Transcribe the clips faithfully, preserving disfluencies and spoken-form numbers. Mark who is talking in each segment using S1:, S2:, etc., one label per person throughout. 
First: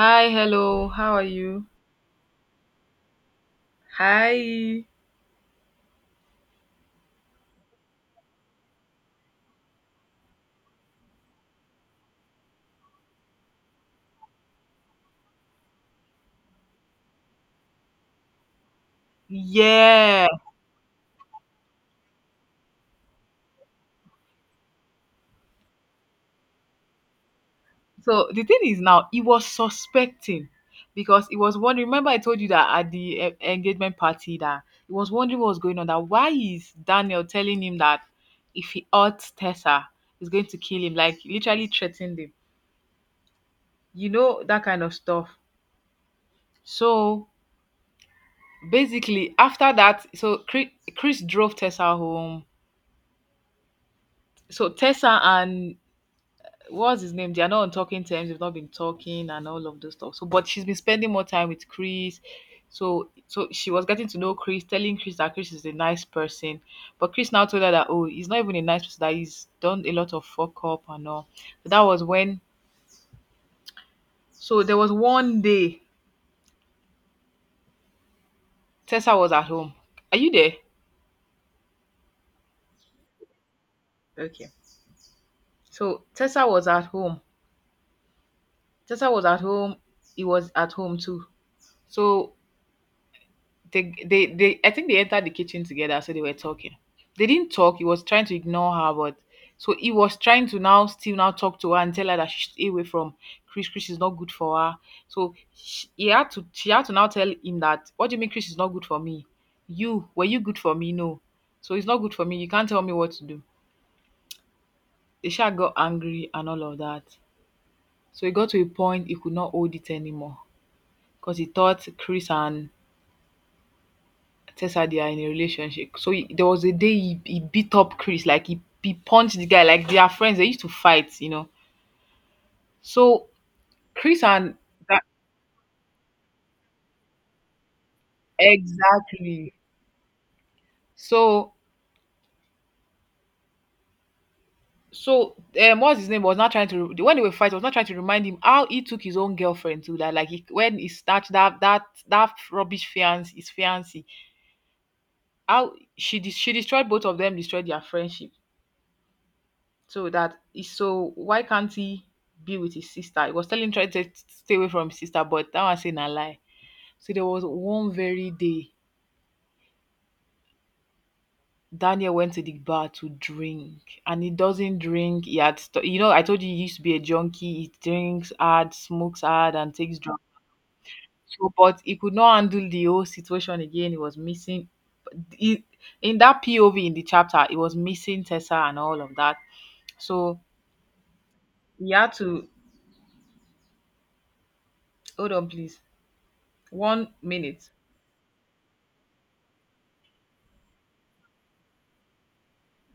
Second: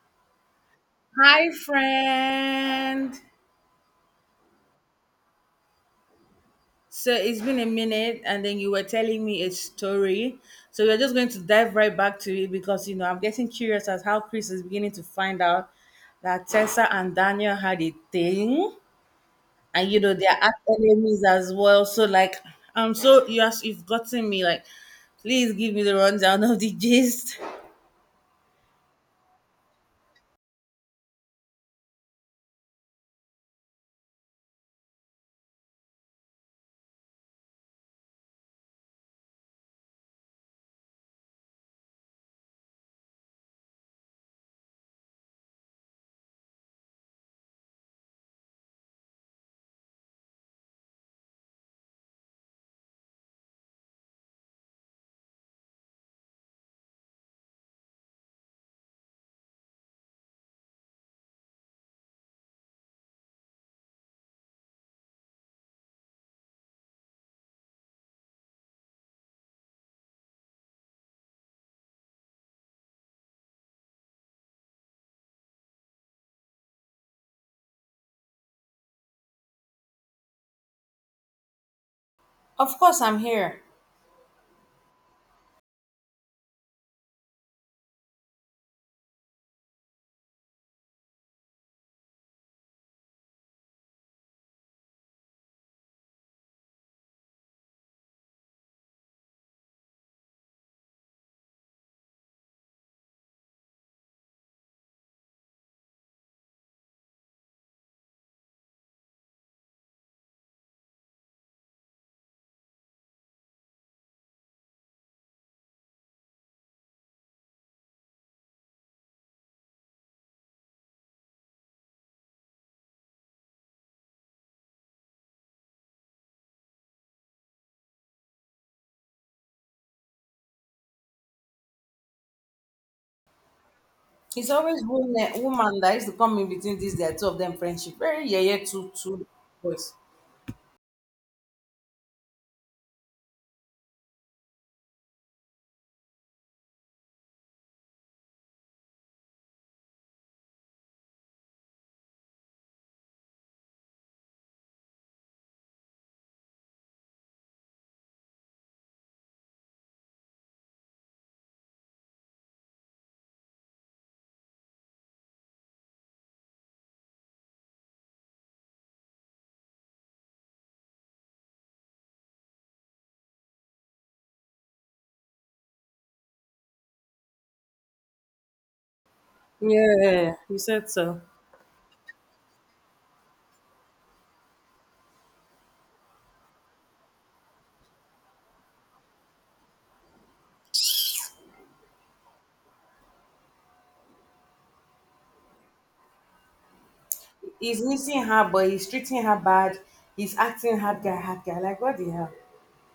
S1: Hi, hello. How are
S2: Hi,
S1: you?
S2: friend.
S1: Hi.
S2: So it's been a minute, and then you were telling me a story. So we're just going to dive right back to it because you know I'm getting curious as how Chris is beginning to find out that Tessa and Daniel had a thing, and you know
S1: Yeah.
S2: they are arch enemies as well. So like, um, so you have, you've gotten me. Like, please give me the rundown of the gist.
S1: So the thing is now, he was suspecting because he was wondering. Remember, I told you that at the e- engagement party that he was wondering what was going on. That why is Daniel telling him that if he hurts Tessa, he's going to kill him. Like literally threatened him. You know that kind of stuff. So basically, after that, so Chris, Chris drove Tessa home. So Tessa and what's his name? They are not on talking terms. They've not been talking and all of those stuff. So, but she's been spending more time with Chris. So, so she was getting to know Chris, telling Chris that Chris is a nice person. But Chris now told her that oh, he's not even a nice person. That he's done a lot of fuck up and all. So that was when. So there was one day Tessa was at home. Are you there?
S2: Of course, I'm here.
S1: Okay. So Tessa was at home. Tessa was at home. He was at home too. So they, they they I think they entered the kitchen together, so they were talking. They didn't talk. He was trying to ignore her, but so he was trying to now still now talk to her and tell her that she should stay away from Chris. Chris is not good for her. So she, he had to she had to now tell him that what do you mean Chris is not good for me? You were you good for me? No. So it's not good for me. You can't tell me what to do. The shark got angry and all of that. So he got to a point he could not hold it anymore because he thought Chris and Tessa they are in a relationship. So he- there was a day he, he beat up Chris, like he, he punched the guy, like they are friends. They used to fight, you know. So Chris
S2: It's
S1: and
S2: always
S1: that
S2: woman, woman that used to come in between these their two of them friendship. Very yeah, yeah, two, two
S1: exactly.
S2: boys.
S1: So so um, what's his name was not trying to re- when they were fighting was not trying to remind him how he took his own girlfriend to that like he, when he snatched that that that rubbish fiance his fiancee, how she de- she destroyed both of them, destroyed their friendship. So that is so why can't he be with his sister? He was telling trying to stay away from his sister, but that was saying a lie. So there was one very day Daniel went to the bar to drink, and he doesn't drink. He had, st- you know, I told you he used to be a junkie. He drinks hard, smokes hard, and takes drugs.
S2: Yeah, you said so.
S1: So, but he could not handle the whole situation again. He was missing. He, in that P O V in the chapter, he was missing Tessa and all of that. So he had to hold on, please. One minute.
S2: He's missing her, but he's treating her bad. He's acting hard guy, hard guy. Like, what the hell?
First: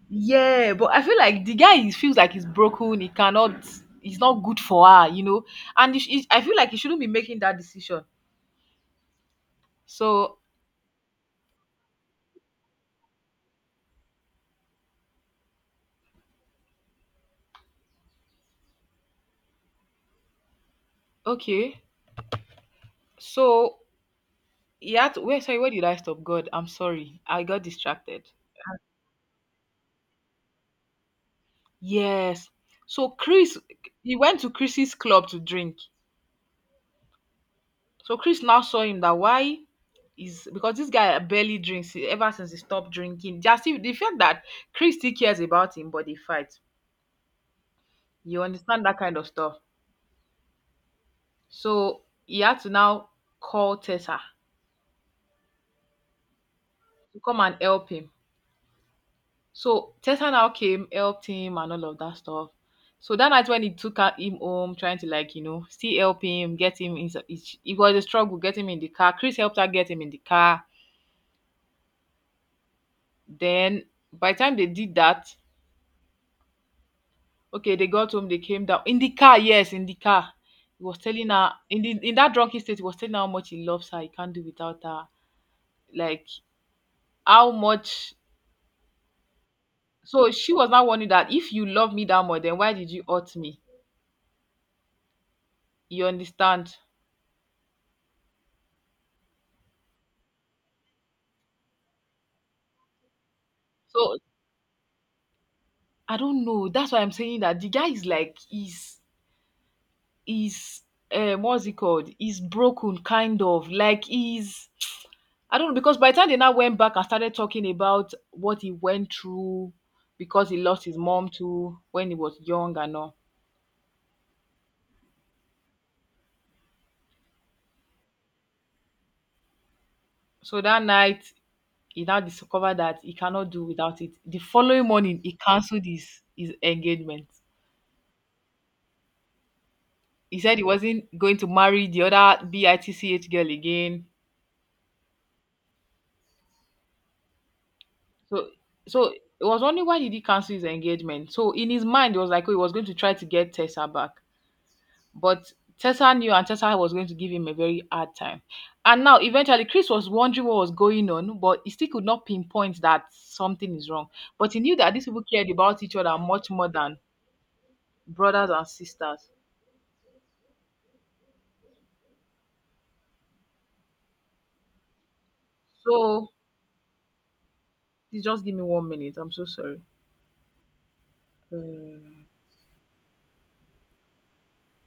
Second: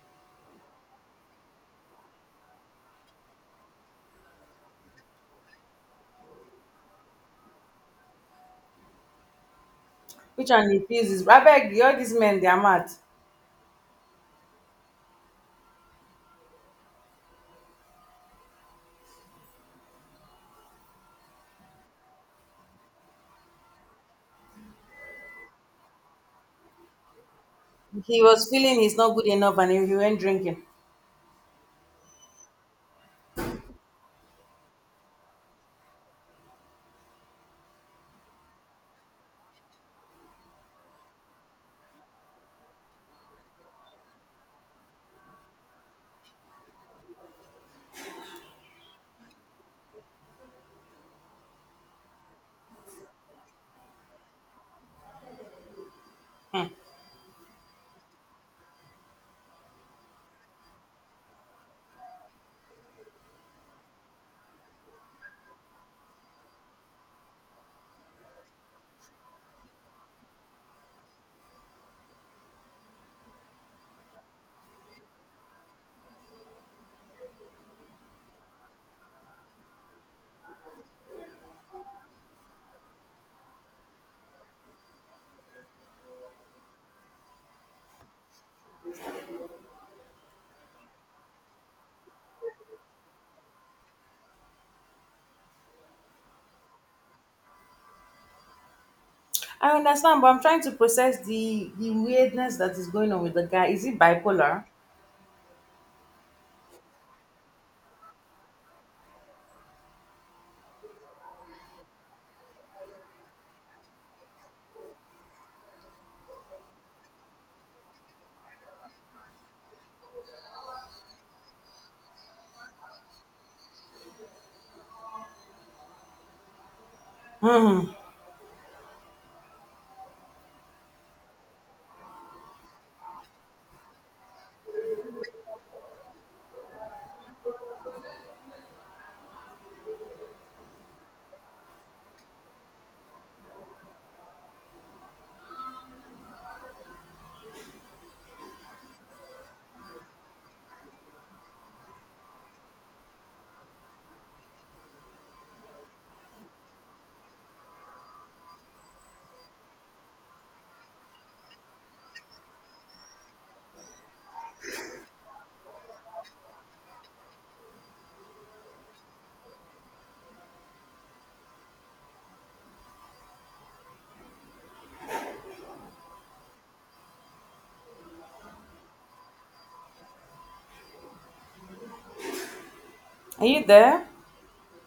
S1: Yeah, but I feel like the guy is, feels like he's broken. He cannot. He's not good for her, you know. And he, sh- he- I feel like he shouldn't be making that decision. So
S2: Which one he feels is Rabeg, all these men, they are mad.
S1: okay, so he had. To, wait, sorry, where did I stop? God, I'm sorry. I got
S2: He
S1: distracted.
S2: was feeling he's not good enough and he he went drinking.
S1: Yes. So Chris, he went to Chris's club to drink. So Chris now saw him, that why is because this guy barely drinks, eh, ever since he stopped drinking. Just if- the fact that Chris still cares about him, but they fight. You understand that kind of stuff. So he had to now call Tessa
S2: Hmm.
S1: to come and help him. So Tessa now came, helped him, and all of that stuff. So that night when he took her- him home, trying to, like, you know still help him, get him in. It was a struggle getting him in the car. Chris helped her get him in the car. Then by the time they did that, okay, they got home, they came down in the car. Yes, in the car, he was telling her in the in that drunken state, he was telling her how much he loves her, he can't do without her, like how much So She was now warning that if you love me that much, then why did you hurt me? You understand?
S2: I understand, but I'm trying to process the, the weirdness that is going on with the guy. Is he
S1: So
S2: bipolar?
S1: I don't know. That's why I'm saying that the guy is like he's he's um what's it called? He's broken kind of, like he's I don't know, because by the time they now went back and started talking about what he went through, because he lost his mom too when he was young and all.
S2: Hmm.
S1: So that night he now discovered that he cannot do without it. The following morning he cancelled his his engagement. He said he wasn't going to marry the other bitch girl again. So so it was only, why did he cancel his engagement? So in his mind it was like, oh, he was going to try to get Tessa back. But Tessa knew, and Tessa was going to give him a very hard time, and now eventually Chris was wondering what was going on, but he still could not pinpoint that something is wrong. But he knew that these people cared about each other much more than brothers and sisters. So please just give me one minute, I'm so sorry. Uh,
S2: Are you there?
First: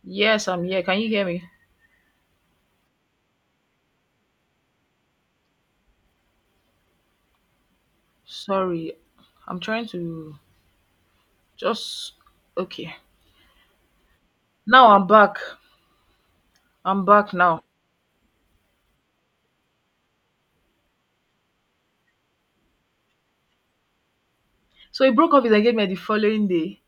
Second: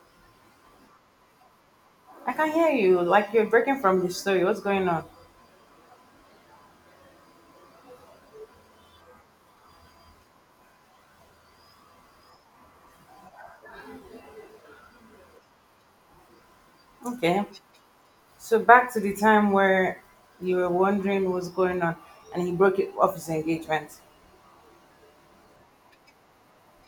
S1: yes, I'm here, can you hear me?
S2: I can hear you. Like, you're breaking from the story. What's going on?
S1: Sorry, I'm trying to just, okay. Now I'm back. I'm back
S2: Okay.
S1: now.
S2: So back to the time where you were wondering what's going on, and he broke it off his engagement.
S1: So he broke up his engagement the following day.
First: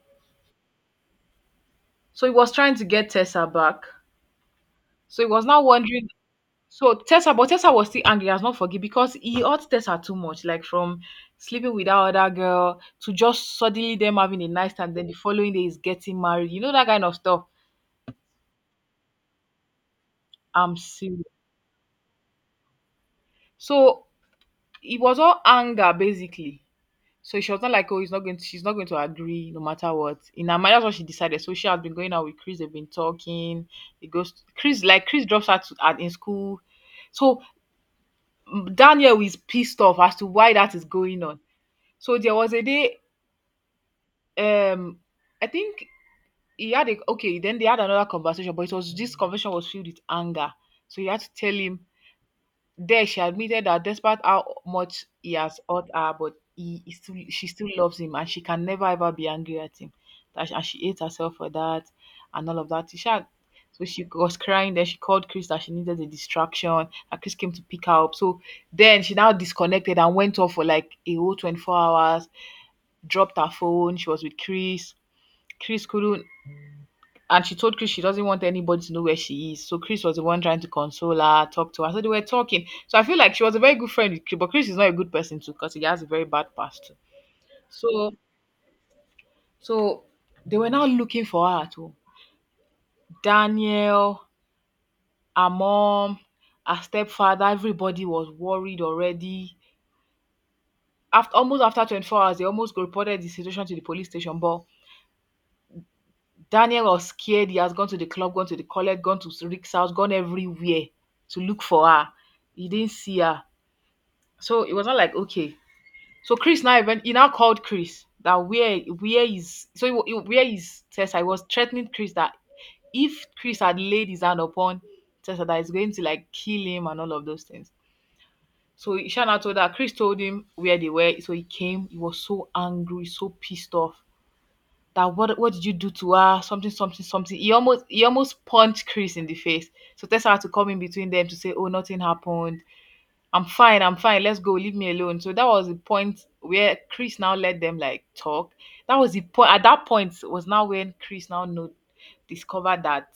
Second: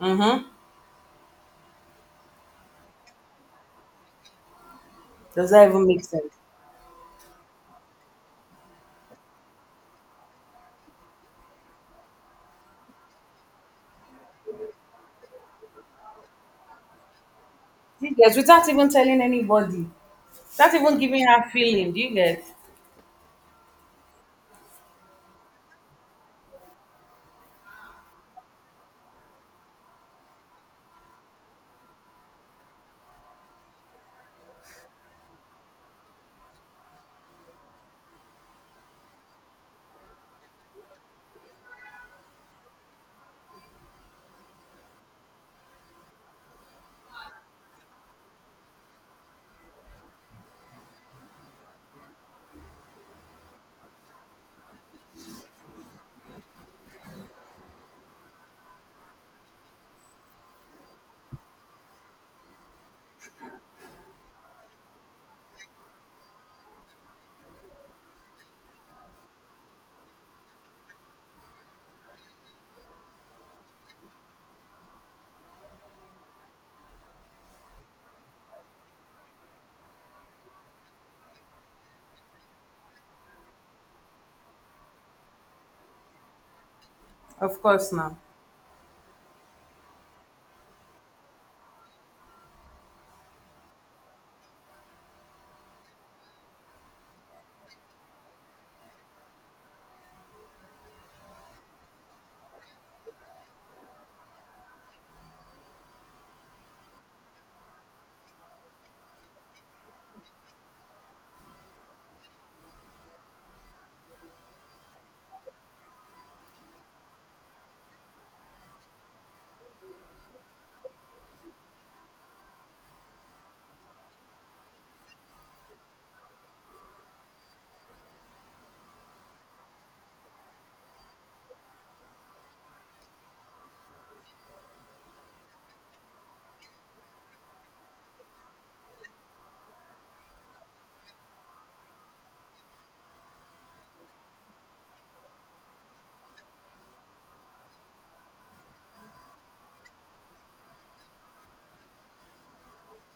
S2: Mm-hmm.
S1: So he was trying to get Tessa back. So he was
S2: Does
S1: now
S2: that even make
S1: wondering.
S2: sense?
S1: So Tessa, but Tessa was still angry, has not forgive because he hurt Tessa too much, like from sleeping with that other girl to just suddenly them having a nice time. Then the following day is getting married. You know that kind of stuff.
S2: Do you guys, without even telling anybody, without
S1: I'm
S2: even
S1: serious.
S2: giving her feeling, do you get?
S1: So it was all anger basically. So she was not like, oh, he's not going to, she's not going to agree no matter what. In her mind, that's what she decided. So she has been going out with Chris. They've been talking. It goes Chris, like Chris drops her to, at in school. So mm, Daniel is pissed off as to why that is going on. So there was a day, um, I think he had a okay, then they had another conversation, but it was this conversation was filled with anger. So you had to tell him. There, she admitted that despite how much he has hurt her, but he, he still, she still loves him and she can never ever be angry at him. That, and she hates herself for that and all of that. She had, so she was crying. Then she called Chris that she needed a distraction. And Chris came to pick her up. So then she now disconnected and went off for like a whole twenty-four hours, dropped her phone. She was with Chris. Chris couldn't and She told Chris she doesn't want anybody to know where she is. So Chris was the one trying to console her, talk to her. So they were talking. So I feel like she was a very good friend with Chris, but Chris is not a good person too because he has a very bad past. too.
S2: Of course,
S1: So
S2: now
S1: so they were now looking for her too. Daniel, her mom, her stepfather, everybody was worried already. After almost after twenty-four hours, they almost reported the situation to the police station, but Daniel was scared. He has gone to the club, gone to the college, gone to Rick's house, gone everywhere to look for her. He didn't see her. So it was not like, okay. So Chris now, even he now called Chris that where where is, so he, wa- he, where is Tessa? He was threatening Chris that if Chris had laid his hand upon Tessa, that is going to like kill him and all of those things. So Shana told her, Chris told him where they were. So he came. He was so angry, so pissed off. That what what did you do to her? Something, something, something. He almost he almost punched Chris in the face. So Tessa had to come in between them to say, oh, nothing happened. I'm fine, I'm fine, let's go, leave me alone. So that was the point where Chris now let them like talk. That was the point, at that point was now when Chris now know discovered that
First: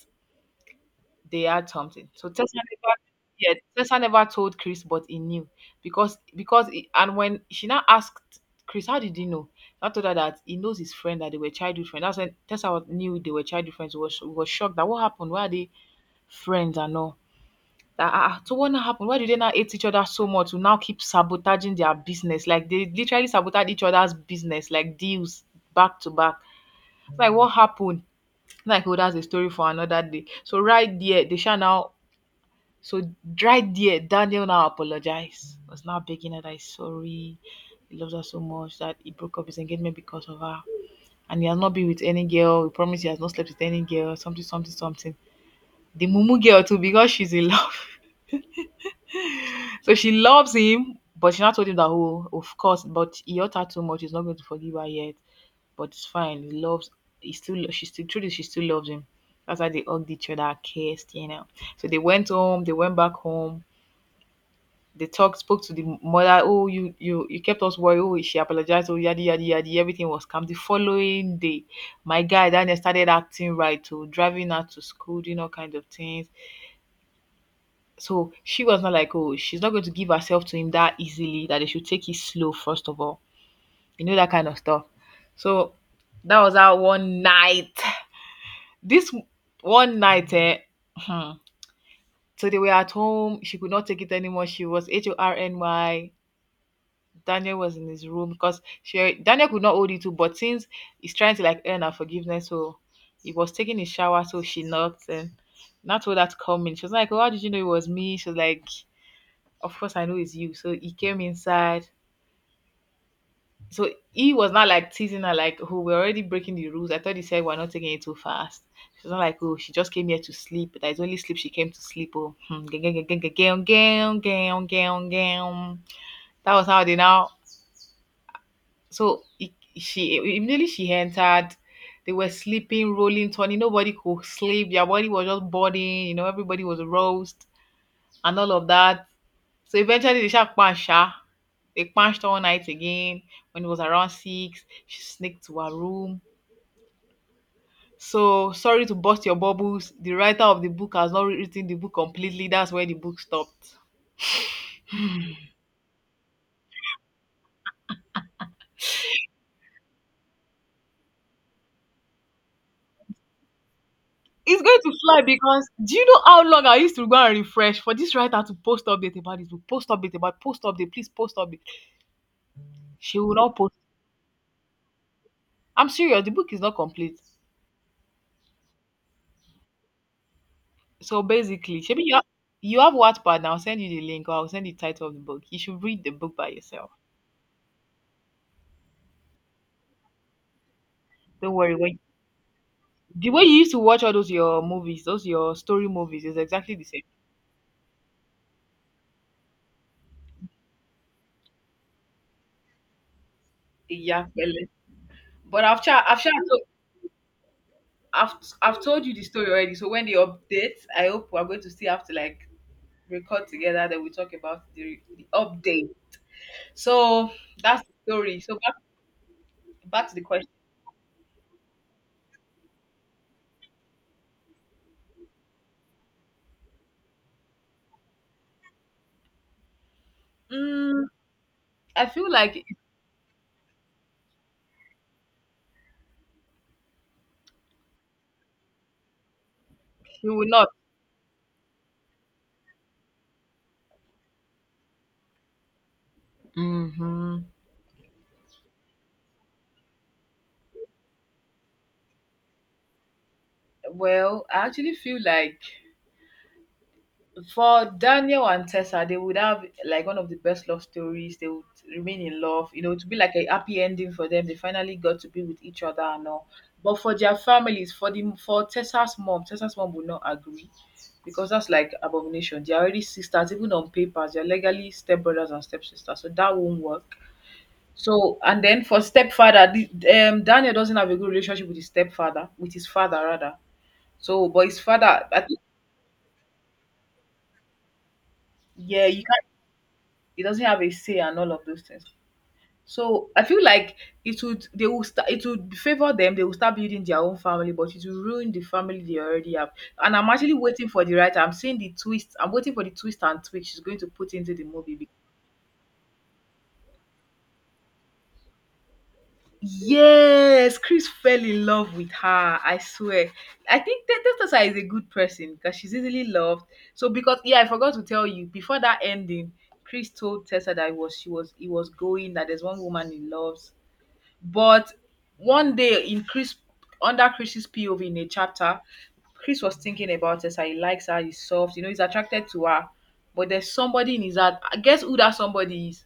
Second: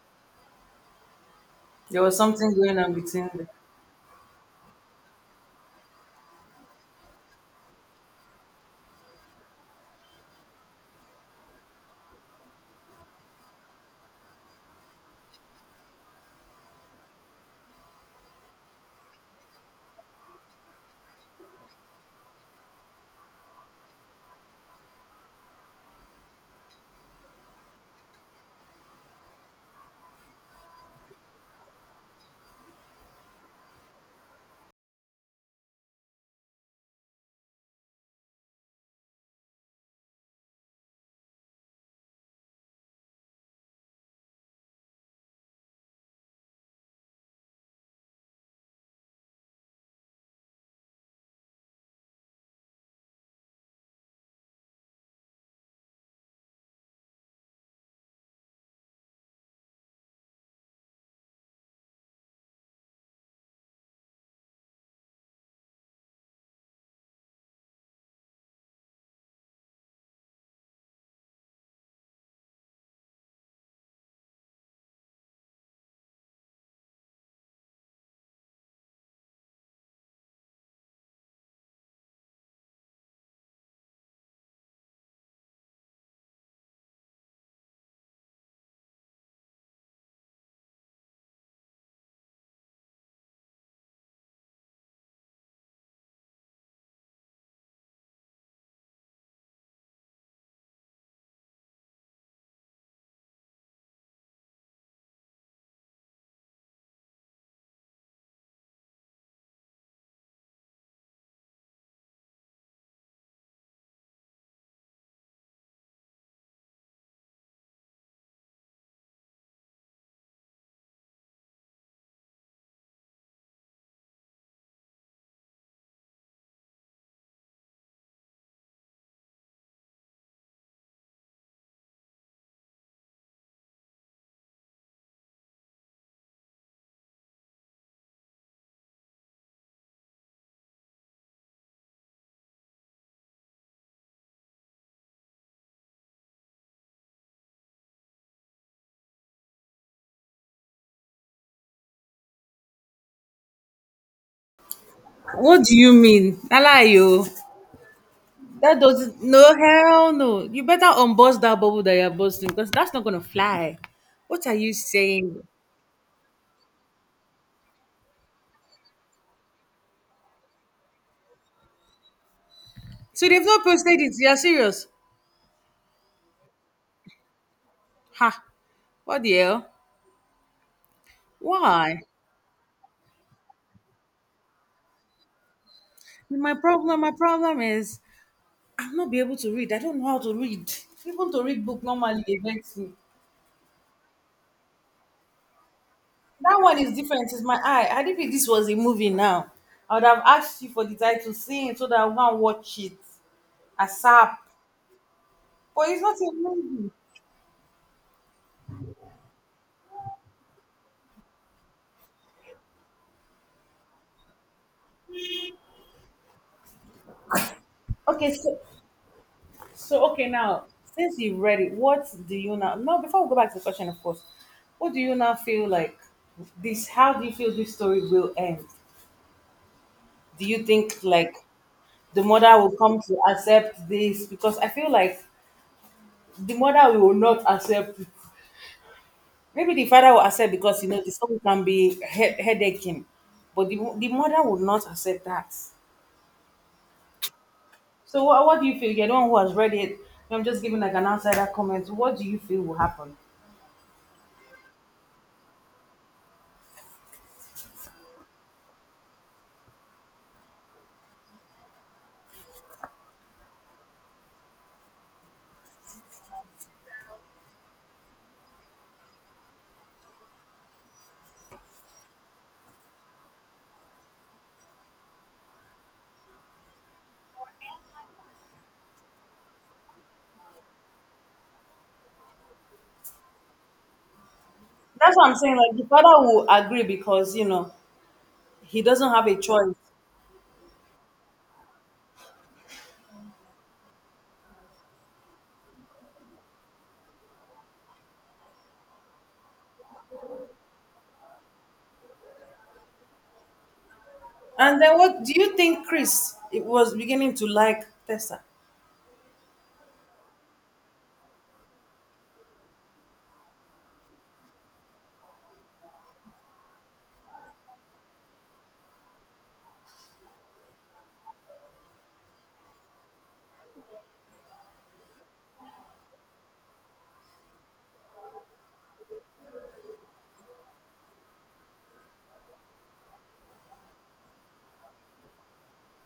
S1: they had
S2: there
S1: something.
S2: was
S1: So Tessa
S2: something going on
S1: never,
S2: between them.
S1: Yeah, Tessa never told Chris, but he knew, because because he, and when she now asked Chris, how did he know? I told her that he knows his friend, that they were childhood friends. That's when Tessa was, knew they were childhood friends. Was was shocked that what happened? Why are they friends and all? That ah, ah, so what now happened? Why do they now hate each other so much? To now keep sabotaging their business, like they literally sabotage each other's business, like deals back to back. Like what happened? Like, oh, that's a story for another day. So right there, they shall now, so right there, Daniel now apologized, was now begging her that he's sorry, he loves her so much that he broke up his engagement because of her. And he has not been with any girl. He promised he has not slept with any girl, something, something, something. The Mumu girl too, because she's in love. So she loves him, but she now told him that, oh, of course, but he hurt her too much, he's not going to forgive her yet. But it's fine. He loves he still she still truly she still loves him. That's why they hugged each other, kissed, you know. So they went home, they went back home They talked, spoke to the mother. Oh, you you you kept us worried. Oh, she apologized. Oh, yadi yadi yadi. Everything was calm. The following day, my guy then started acting right. Oh, driving her to school, doing all kind of things. So she was not like, oh, she's not going to give herself to him that easily. That they should take it slow first of all. You know that kind of stuff. So that was our one night. This one night, eh, hmm, so they were at home. She could not take it anymore. She was H O R N Y. Daniel was in his room because she Daniel could not hold it too, but since he's trying to like earn her forgiveness, so he was taking his shower, so she knocked and not told her to come in. She was like, "Oh, how did you know it was me?" She was like, "Of course I know it's you." So he came inside. So he was not like teasing her, like, "Oh, we're already breaking the rules. I thought he said we're not taking it too fast." She's not like, oh, she just came here to sleep. That is only sleep she came to sleep. Oh. Hmm. Gang, gang, gang, gang, gang, gang, gang, gang, gang. That was how they now. So it, she immediately she entered. They were sleeping, rolling, turning. Nobody could sleep. Their body was just burning. You know, everybody was roast and all of that. So eventually they shot punch her. They punched all night again. When it was around six, she sneaked to her room. So sorry to bust your bubbles. The writer of the book has not written the book completely. That's where the book stopped.
S2: What do you mean? Allow you? That does no hell no. You better unbust that bubble that you're busting because that's not gonna fly. What are
S1: It's
S2: you
S1: going to fly
S2: saying?
S1: because do you know how long I used to go and refresh for this writer to post update about this book, post update about post update, please post update. She
S2: So
S1: will
S2: they've
S1: not
S2: not
S1: post.
S2: posted it. You're serious?
S1: I'm serious, the book is not complete.
S2: Ha! What the hell?
S1: So basically, maybe
S2: Why?
S1: you have, you have Wattpad, and I'll send you the link or I'll send the title of the book. You should read the book by
S2: My
S1: yourself.
S2: problem, my problem is I'm not be able to read. I don't know how to read. Even to
S1: Don't
S2: read
S1: worry.
S2: book
S1: When,
S2: normally it vex me.
S1: the way you used to watch all those your movies, those your story movies, is
S2: That
S1: exactly
S2: one
S1: the
S2: is
S1: same.
S2: different. It's my eye. Had it been this was a movie now, I would have asked you for the title scene so that I can watch it
S1: Yeah,
S2: ASAP.
S1: fele. But I've
S2: But it's
S1: tried.
S2: not
S1: I've
S2: a
S1: tried. To,
S2: movie.
S1: I've I've told you the story already. So when they update, I hope we're going to still have to like record together. Then we talk about the, the update. So that's the
S2: Okay,
S1: story. So
S2: so
S1: back back
S2: so
S1: to the
S2: okay
S1: question.
S2: now. Since you've read it, what do you now? No, before we go back to the question, of course. What do you now feel like? This? How do you feel this story will end? Do you think
S1: Mm,
S2: like
S1: I
S2: the
S1: feel
S2: mother
S1: like
S2: will come to accept this because I feel like the mother will not accept it. Maybe the father will
S1: you will
S2: accept
S1: not.
S2: because you know the son can be head- headaching, but the, the mother will not accept that.
S1: Hmm.
S2: So what, what do you feel? You're the one who has read it. I'm just giving like an outsider comment. What do you feel will happen?
S1: Well, I actually feel like for Daniel and Tessa, they would have like one of the best love stories. They would remain in love, you know, to be like a happy ending for them. They finally got to be with each other and all. But for their families, for the for Tessa's mom, Tessa's mom would not agree because that's like abomination. They're already sisters, even on papers. They're legally stepbrothers and stepsisters, so that won't work. So and then for stepfather, the, um, Daniel doesn't have a good relationship with his stepfather, with his father rather. So, but his
S2: That's
S1: father,
S2: what I'm
S1: I
S2: saying.
S1: think,
S2: Like the father will agree because you know he
S1: yeah,
S2: doesn't
S1: you
S2: have a choice.
S1: he doesn't have a say and all of those things. So I feel like it would they will start it would favor them, they will start building their own family, but it will ruin the family they already have. And I'm actually waiting for the writer. I'm seeing the twist. I'm waiting for the twist and twist she's going to put into the
S2: And
S1: movie.
S2: then
S1: be-
S2: what do you think, Chris? It was beginning to like Tessa,
S1: Yes, Chris fell in love with her. I swear. I think that Tessa is a good person because she's easily loved. So because yeah, I forgot to tell you before that ending, Chris told Tessa that he was she was he was going that there's one woman he loves. But one day, in Chris under Chris's P O V in a chapter, Chris was thinking about her. So he likes her, he's soft, you know, he's attracted to her. But there's somebody in his heart. Guess who that somebody is?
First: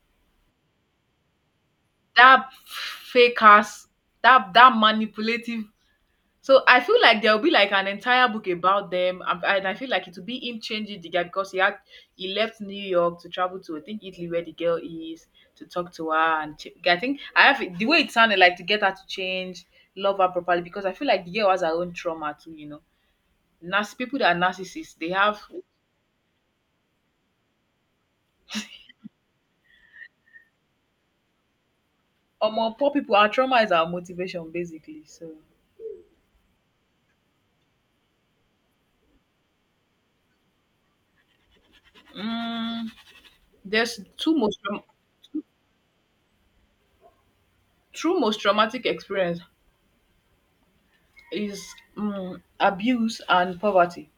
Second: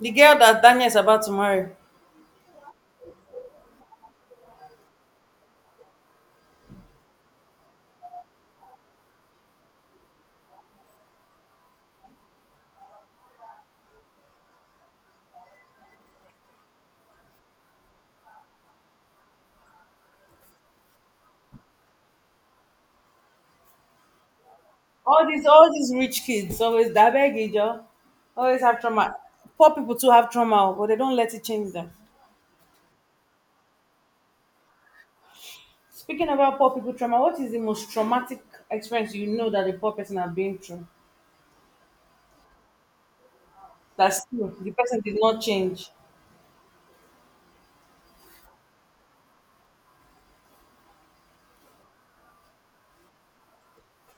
S2: the girl that Daniel is about to marry.
S1: That fake ass, that that manipulative. So I feel like there'll be like an entire book about them, and and I feel like it will be him changing the guy because he had he left New York to travel to I think Italy where the girl is to talk to her and ch- I think I have it- the way it sounded like to get her to change, love her properly because I feel like the girl has her own trauma too, you know. Nas people that are narcissists, they
S2: All
S1: have
S2: these, all these rich kids always that beg always have trauma. Poor people too have trauma, but they don't let it change them.
S1: or more poor people. Our trauma is our motivation basically. So
S2: Speaking about poor people trauma, what is the most traumatic experience you know that a poor person have been through?
S1: mm, there's
S2: That's
S1: two
S2: still
S1: most
S2: the
S1: trau-
S2: person did not change.
S1: true most traumatic experience is mm, abuse and poverty.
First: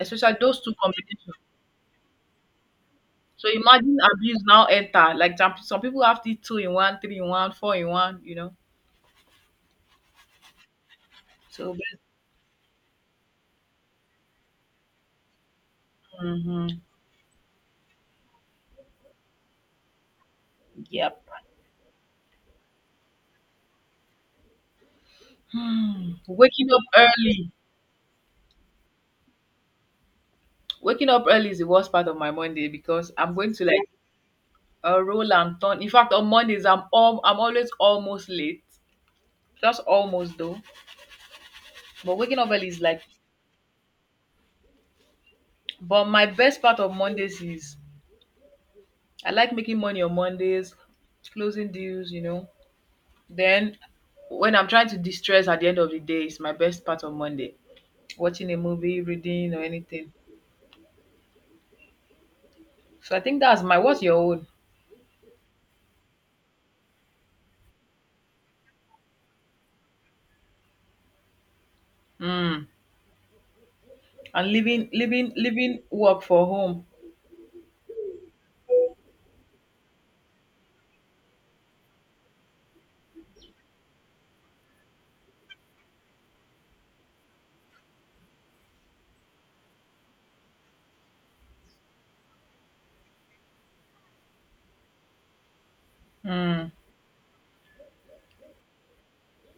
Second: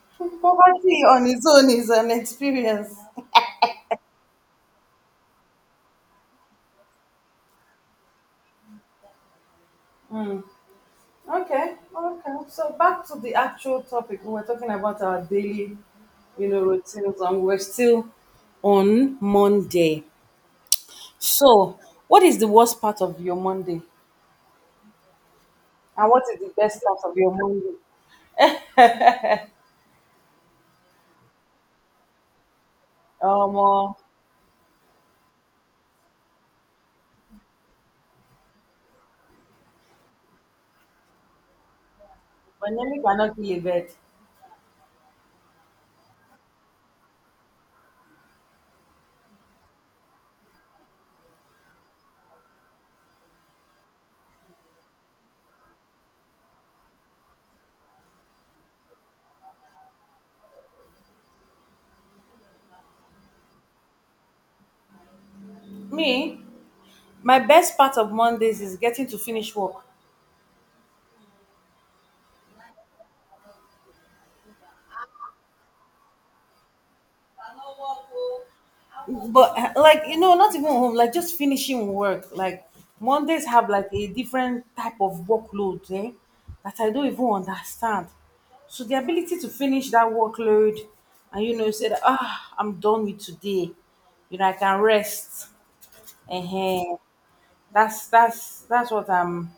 S1: Especially those two
S2: Poverty on
S1: combinations.
S2: its own is an experience.
S1: So imagine abuse now enter, like some some people have the two in one, three in one, four in one, you know.
S2: Hmm.
S1: So
S2: Okay,
S1: bas
S2: okay. So back to the actual topic. We were talking about our daily, you know,
S1: Mhm.
S2: routines, and we're still on Monday.
S1: Yep.
S2: So, what is the worst part of your Monday? And
S1: Hmm,
S2: what is the
S1: waking up
S2: best part of your
S1: early.
S2: Monday?
S1: Waking up early is the worst part of my Monday because I'm going
S2: Um,
S1: to like,
S2: uh,
S1: uh, roll and turn. In fact, on Mondays, I'm all I'm always almost late, just almost though, but waking up early
S2: my
S1: is like,
S2: name cannot be a bird.
S1: but my best part of Mondays is I like making money on Mondays, closing deals, you know. Then when I'm trying to de-stress at the end of the day, it's my best part of Monday. Watching a movie, reading or anything. So I think that's my. What's your own?
S2: Me, my best part of Mondays is getting to finish work.
S1: Mm. And leaving leaving leaving work for home.
S2: But uh, like you know, not even home, like just finishing work. Like Mondays have like a different type of workload, eh? That I don't even understand. So the ability to finish that workload and you know say that ah I'm done with today. You know, I can rest.
S1: Mm.
S2: Uh-huh. That's that's that's what I'm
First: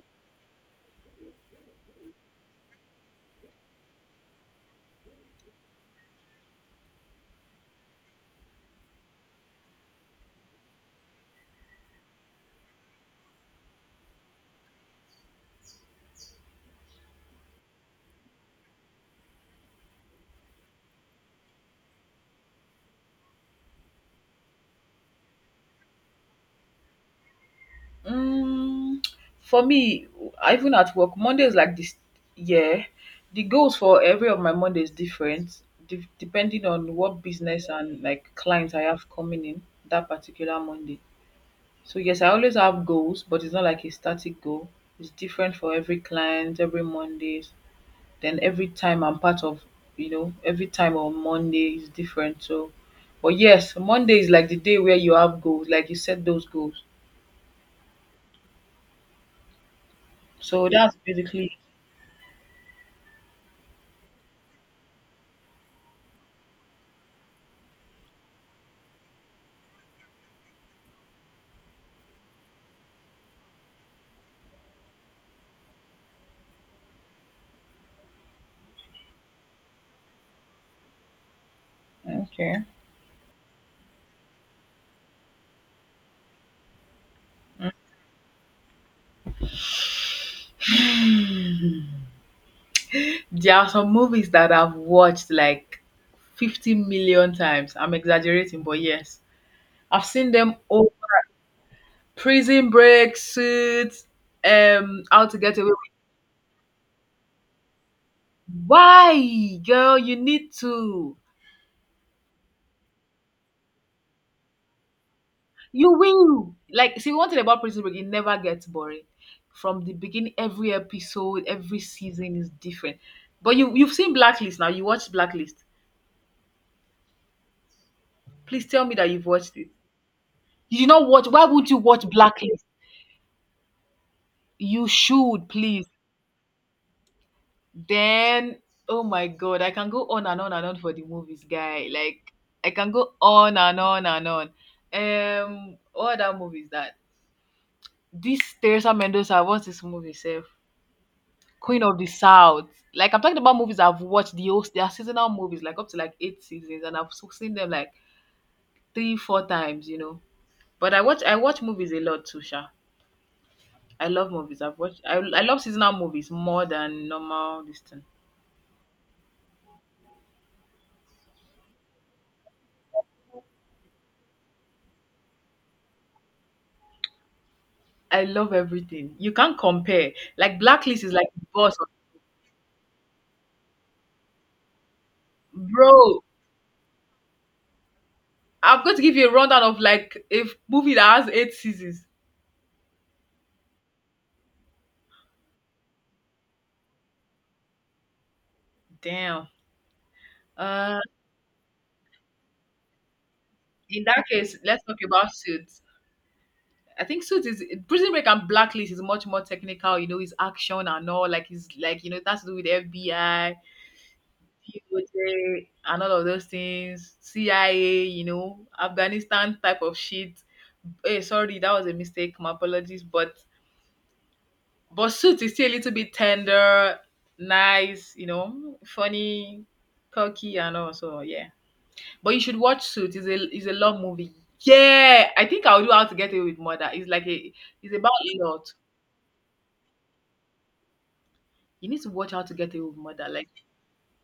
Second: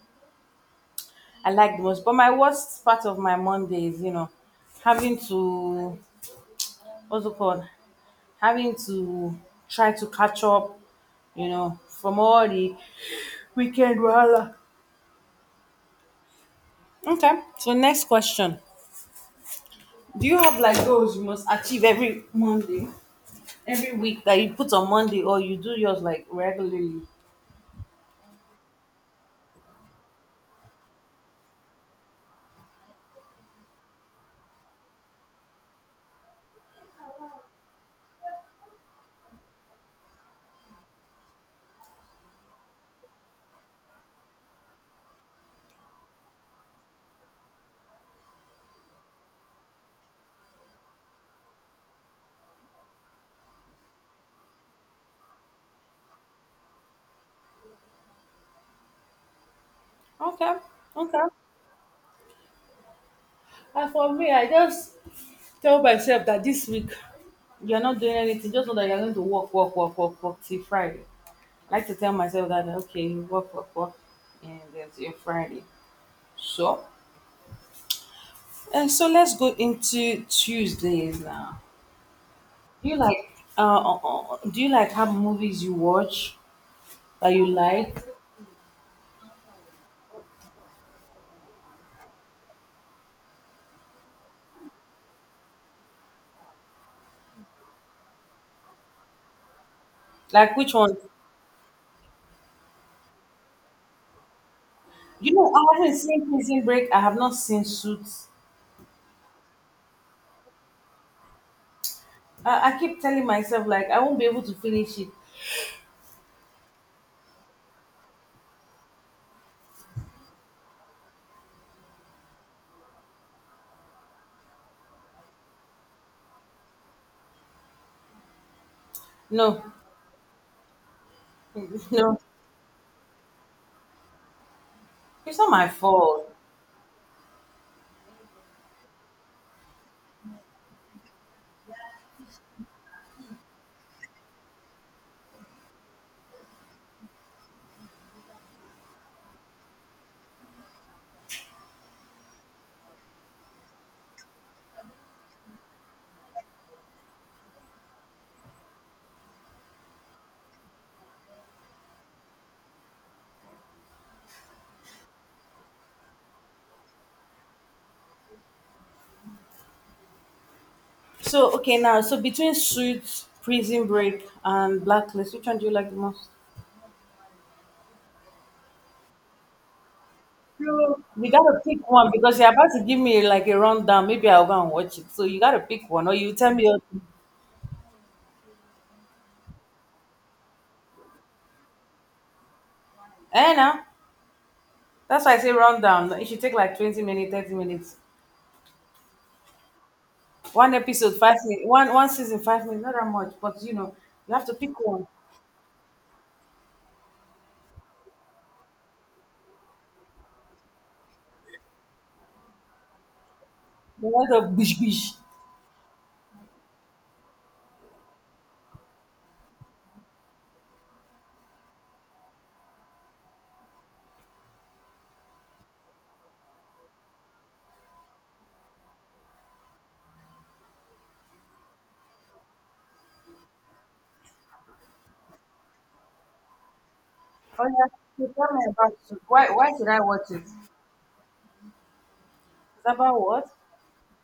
S2: I like the most. But my worst part of my Monday is, you know, having to what's it called? Having to try to catch up, you know, from all the weekend wahala. Okay. So next question. Do you have like goals you must achieve every Monday? Every week that you put on Monday or you do yours like regularly?
S1: Mm, for me, even at work, Monday is like this year. The goals for every of my Monday is different, de- depending on what business and like clients I have coming in that particular Monday. So yes, I always have goals, but it's not like a static goal. It's different for every client, every Mondays. Then every time I'm part of, you know, every time on Monday is different. So, but yes, Monday is like the day where you have goals, like you set those goals.
S2: Okay.
S1: So that's
S2: Okay.
S1: basically.
S2: And for me, I just tell myself that this week you're not doing anything. Just know that you're going to work, work, work, work, work till Friday. I like to tell myself that okay, you work, work, work, and then till Friday. So, and so let's go into Tuesdays now.
S1: Okay.
S2: Do you like uh, uh, uh, do you like have movies you watch that you like?
S1: There are some movies that I've watched like 50 million times. I'm exaggerating, but yes, I've seen them
S2: Like which
S1: all.
S2: one?
S1: Prison Break, Suits, um, How
S2: You
S1: to
S2: know,
S1: Get
S2: I
S1: Away.
S2: haven't seen Prison Break. I have not seen Suits.
S1: Why? Girl, you need to.
S2: I, I keep telling myself like I won't be able to finish it.
S1: You will. Like, see, one thing about Prison Break, it never gets boring. From the beginning, every episode, every season is different. But you, you've seen Blacklist now. You watched Blacklist. Please tell me that you've watched
S2: No,
S1: it. You did not watch. Why would you watch
S2: no,
S1: Blacklist? You
S2: it's
S1: should,
S2: not my
S1: please.
S2: fault.
S1: Then, oh my God, I can go on and on and on for the movies, guy. Like, I can go on and on and on. Um, what other movie is that? This Teresa Mendoza, what's this movie, Seth? Queen of the South. Like I'm talking about movies I've watched, the host their seasonal movies, like up to like eight seasons, and I've so- seen them like three, four times, you know. But I watch I watch movies a lot too, Sha. I love movies. I've watched I, I love seasonal movies more than normal this thing.
S2: So okay now, so between Suits, Prison Break, and Blacklist, which one do you like the most?
S1: I love everything. You can't compare. Like
S2: So,
S1: Blacklist is like
S2: you gotta
S1: boss.
S2: pick one because you're about to give me like a rundown. Maybe I'll go and watch it. So you gotta pick one, or
S1: Bro,
S2: you tell me. your-
S1: I'm going to give you a rundown of like a movie that has eight seasons.
S2: Eh, now that's why I say rundown. It should take like twenty minutes, thirty minutes.
S1: Damn.
S2: One
S1: Uh,
S2: episode, five minutes. One one season, five minutes. Not that much, but you know,
S1: in that
S2: you have to
S1: case,
S2: pick
S1: let's talk
S2: one.
S1: about Suits. I think Suits is Prison Break and Blacklist is much more technical, you know, it's action and all, like it's like, you know, that's to do with F B I,
S2: You want to bish bish.
S1: and all of those things, C I A, you know, Afghanistan type of shit. Hey, sorry, that was a mistake. My apologies, but but Suits is still a little bit tender, nice, you know, funny, quirky, and also yeah. But you should watch Suits. It's a it's a love movie. Yeah, I think I'll do How to Get Away with Murder. It's like a
S2: Oh yeah,
S1: It's about
S2: so tell
S1: law.
S2: me about Suits. Why why should I watch it? It's
S1: You need to watch How to Get Away with
S2: about
S1: Murder.
S2: what?
S1: Like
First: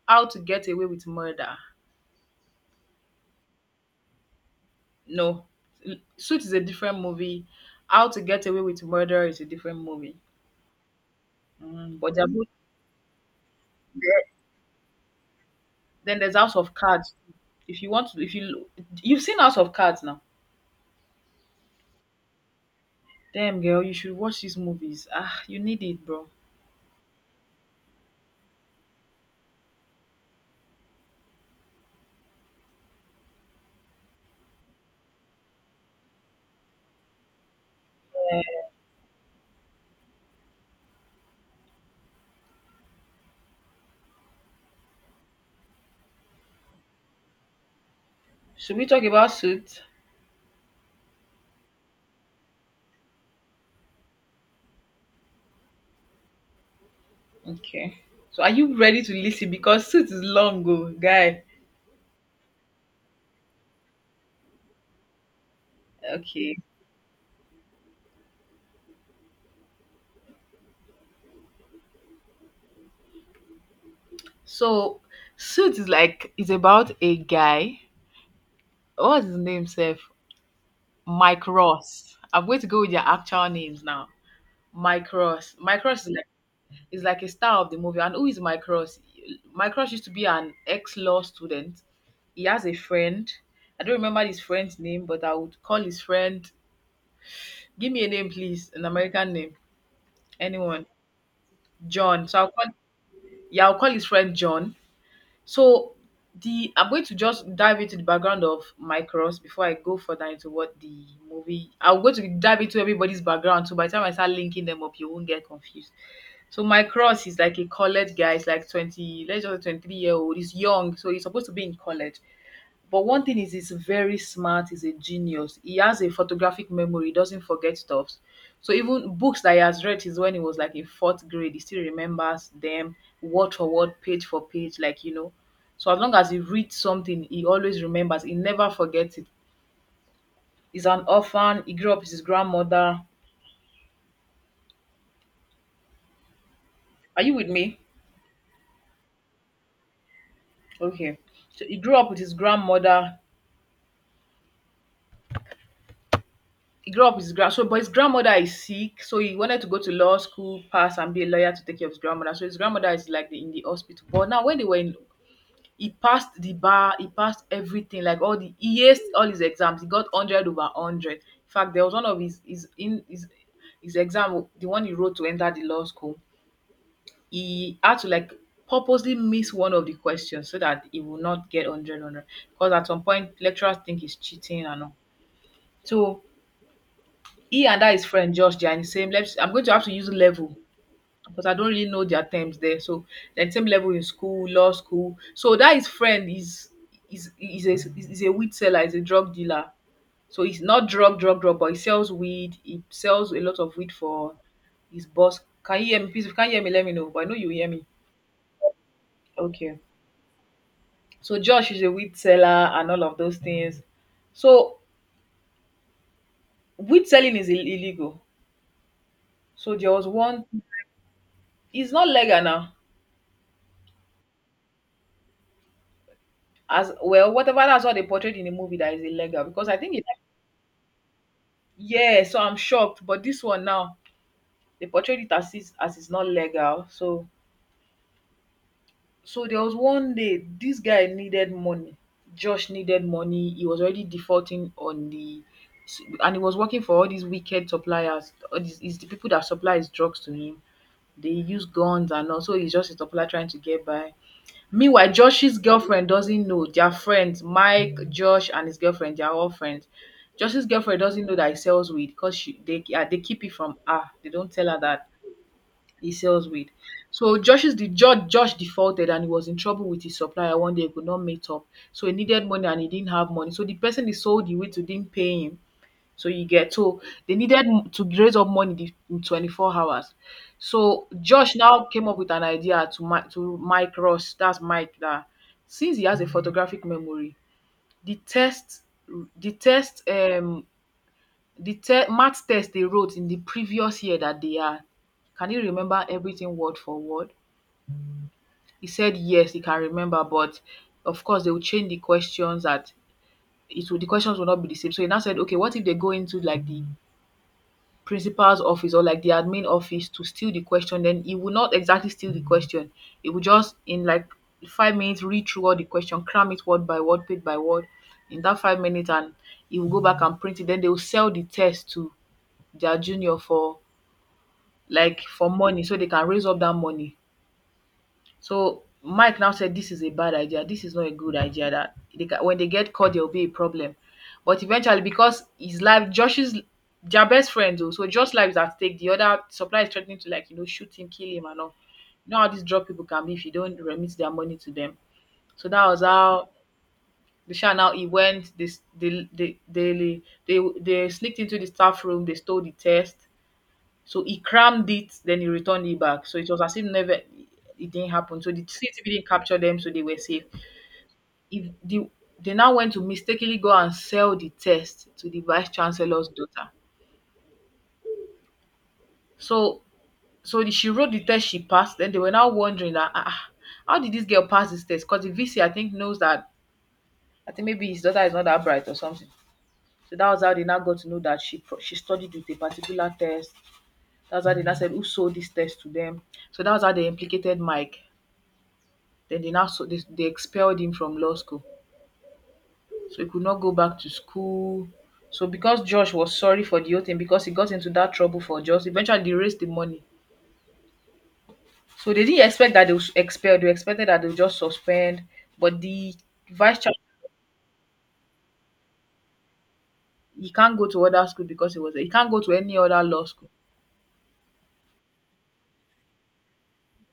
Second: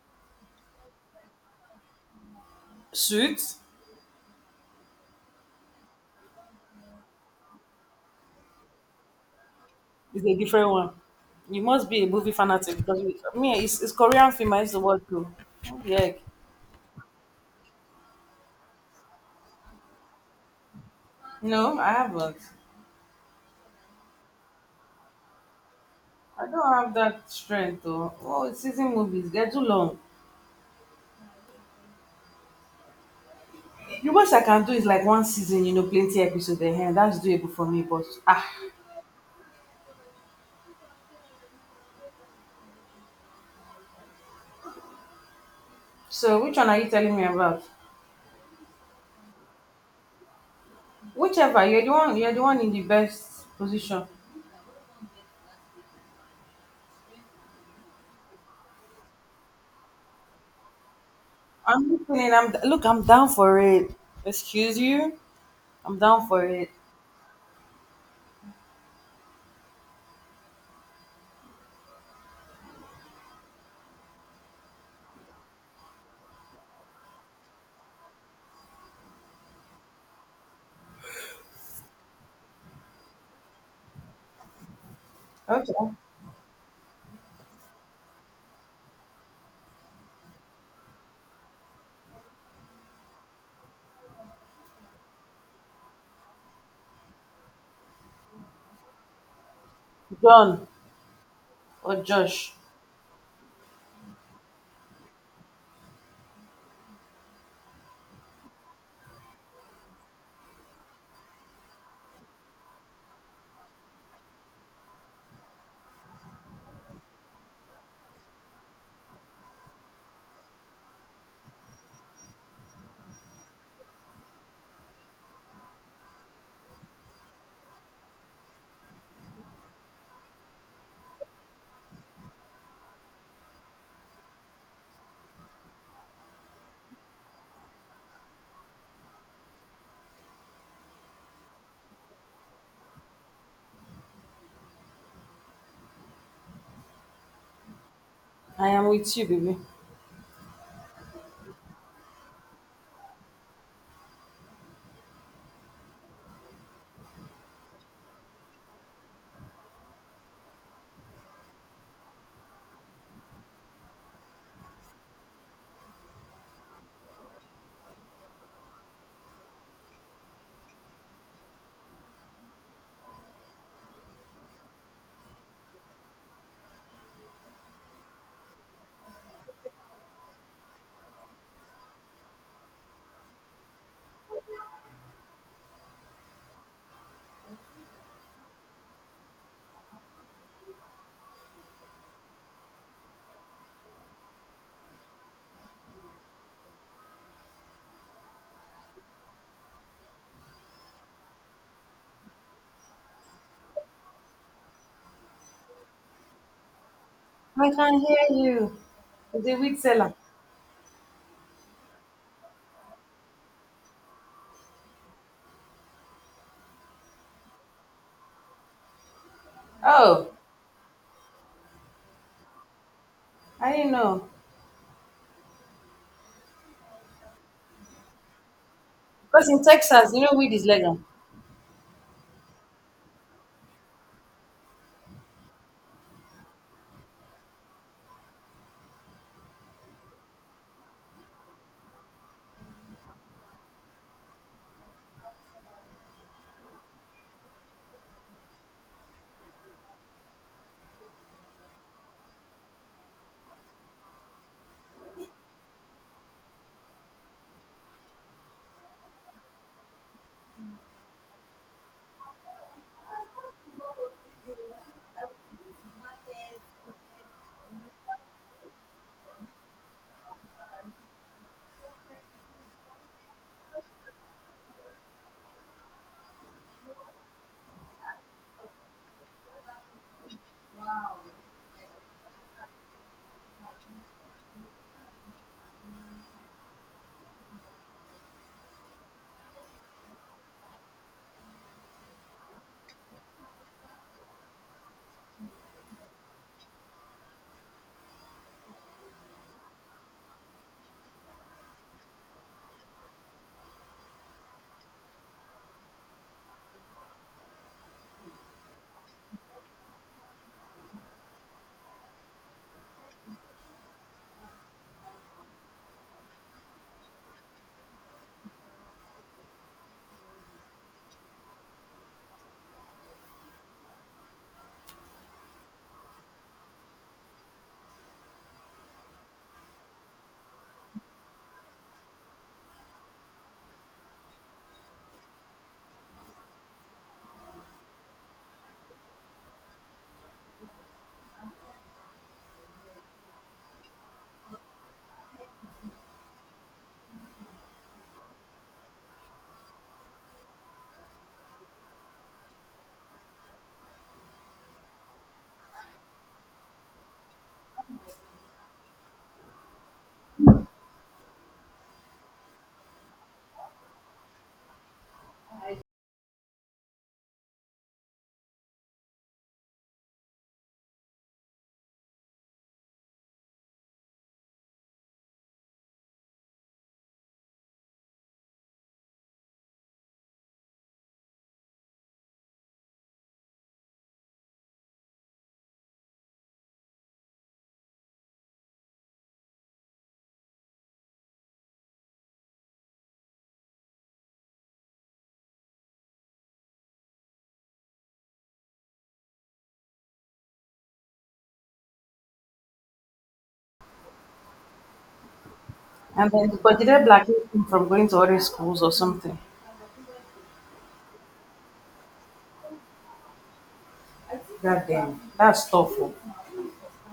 S1: How to Get Away with Murder.
S2: Suits.
S1: No. Suits is a different movie. How to Get Away with Murder is a different movie.
S2: It's a different one. You must
S1: Mm.
S2: be a
S1: But they're
S2: movie
S1: both
S2: fanatic because we- me, it's, it's
S1: there.
S2: Korean film. I used to watch too. Yeah.
S1: Then there's House of Cards. If you want to, if you you've seen House of Cards now.
S2: No, I haven't.
S1: Damn girl, you should watch these movies. Ah, you need it, bro.
S2: I don't have that strength though. Oh, season movies, they're too long. The most I can do is like one season, you know, plenty episodes ahead. That's doable for me, but ah. So which one are you telling me about?
S1: Should we talk about Suits?
S2: Whichever, you're the one you're the one in the best position.
S1: Okay. So are you ready to listen? Because Suits is long ago, guy.
S2: I'm listening, I'm look, I'm down for it. Excuse you? I'm down for
S1: Okay.
S2: it.
S1: So Suits is like it's about a guy. What's his name, Seth? Mike Ross. I'm going to go with their actual names now. Mike Ross.
S2: Okay.
S1: Mike Ross is like, is like a star of the movie. And who is Mike Ross? Mike Ross used to be an ex law student. He has a friend. I don't remember his friend's name, but I would call his friend. Give me a name, please. An American name.
S2: John
S1: Anyone.
S2: or
S1: John. So I'll
S2: Josh.
S1: call, yeah, I'll call his friend John. So the I'm going to just dive into the background of Micros before I go further into what the movie I'm going to dive into everybody's background so by the time I start linking them up you won't get confused. So Micros is like a college guy, he's like twenty let's just say twenty-three-year-old old, he's young, so he's supposed to be in college. But one thing is he's very smart, he's a genius. He has a photographic memory, he doesn't forget stuff. So even books that he has read is when he was like in fourth grade, he still remembers them word for word, page for page, like you know. So as long as he reads something, he always remembers, he never forgets it. He's an orphan, he grew up with his grandmother. Are you with me?
S2: I am with you, baby.
S1: Okay. So he grew up with his grandmother. He grew up with his grand so But his grandmother is sick, so he wanted to go to law school, pass and be a lawyer to take care of his grandmother. So his grandmother is like the, in the hospital. But now when they were in He passed the bar, he passed everything, like all the he aced all his exams. He got a hundred over a hundred. In fact, there was one of his his in his his exam, the one he wrote to enter the law school, he had to like purposely miss one of the questions so that he would not get hundred hundred. Because at some point lecturers think he's cheating and all. So he and that his friend Josh, they are in the same let's I'm going to have to use level because I don't really know their terms there. So they're same level in school, law school. So that his friend is is is a is a weed seller, is a drug dealer. So he's not drug, drug, drug, but he sells weed. He sells a lot of weed for his boss. Can you hear me? Please, if you can't hear me, let me know. But I know you hear
S2: I
S1: me.
S2: can hear you. The
S1: Okay.
S2: wheat seller.
S1: So Josh is a weed seller and all of those things. So weed selling is ill- illegal. So there was
S2: Oh,
S1: one. It's not legal now.
S2: I didn't know.
S1: As well, whatever, that's what they portrayed in the movie, that is illegal
S2: Because in
S1: because I think it,
S2: Texas, you know, wheat is legal.
S1: yeah, so I'm shocked. But this one now, they portrayed it as is as it's not legal. So so there was one day this guy needed money. Josh needed money. He was already defaulting on the and he was working for all these wicked suppliers. All these is the people that supply his drugs to him. They use guns and also he's just a supplier trying to get by. Meanwhile, Josh's girlfriend doesn't know. They're friends. Mike, Josh, and his girlfriend, they're all friends. Josh's girlfriend doesn't know that he sells weed because she they, yeah, they keep it from her. They don't tell her that he sells weed. So Josh's the Josh, Josh defaulted and he was in trouble with his supplier one day. He could not meet up. So he needed money and he didn't have money. So the person he sold the weed to didn't pay him. So you get, so they needed m- to raise up money the- in twenty-four hours. So Josh now came up with an idea to Mike, to Mike Ross. That's Mike. That since he has a photographic memory, the test, the test, um, the te- math test they wrote in the previous year that they had. Can you remember everything word for word? He said yes, he can remember, but of course they will change the questions, that it will the questions will not be the same. So he now said, okay, what if they go into like the principal's office or like the admin office to steal the question, then he will not exactly steal the question. He will just in like five minutes read through all the question, cram it word by word, page by word in that five minutes, and he will go back and print it. Then they will sell the test to their junior for like for money so they can raise up that money. So Mike now said this is a bad idea. This is not a good idea. That they ca- when they get caught, there will be a problem. But eventually, because his life, Josh's their best friend though, so Josh's life is at stake. The other supplier is threatening to like you know shoot him, kill him, and all. You know how these drug people can be if you don't remit their money to them. So that was how the Shah now he went. This they they they they they sneaked into the staff room. They stole the test. So he crammed it, then he returned it back. So it was as if never it didn't happen. So the C C T V didn't capture them, so they were safe. If the They now went to mistakenly go and sell the test to the vice chancellor's daughter. So so the- she wrote the test, she passed. Then they were now wondering that ah, ah, how did this girl pass this test? Because the V C I think knows that I think maybe his daughter is not that bright or something. So that was how they now got to know that she pro- she studied with a particular test. That's how they now said who sold this test to them. So that was how they implicated Mike. Then they now so they they expelled him from law school so he could not go back to school, so because Josh was sorry for the whole tin becos e got into that trouble for Josh, eventually they raised the money, so they didn't expect that they would expel, dey expected that they would just suspend but the
S2: And then
S1: vice
S2: but did
S1: chancellor,
S2: they blackmail him from going to other schools or something?
S1: he can't go to other school because he was he can't go to any other law school.
S2: God damn, that's tough. Oh.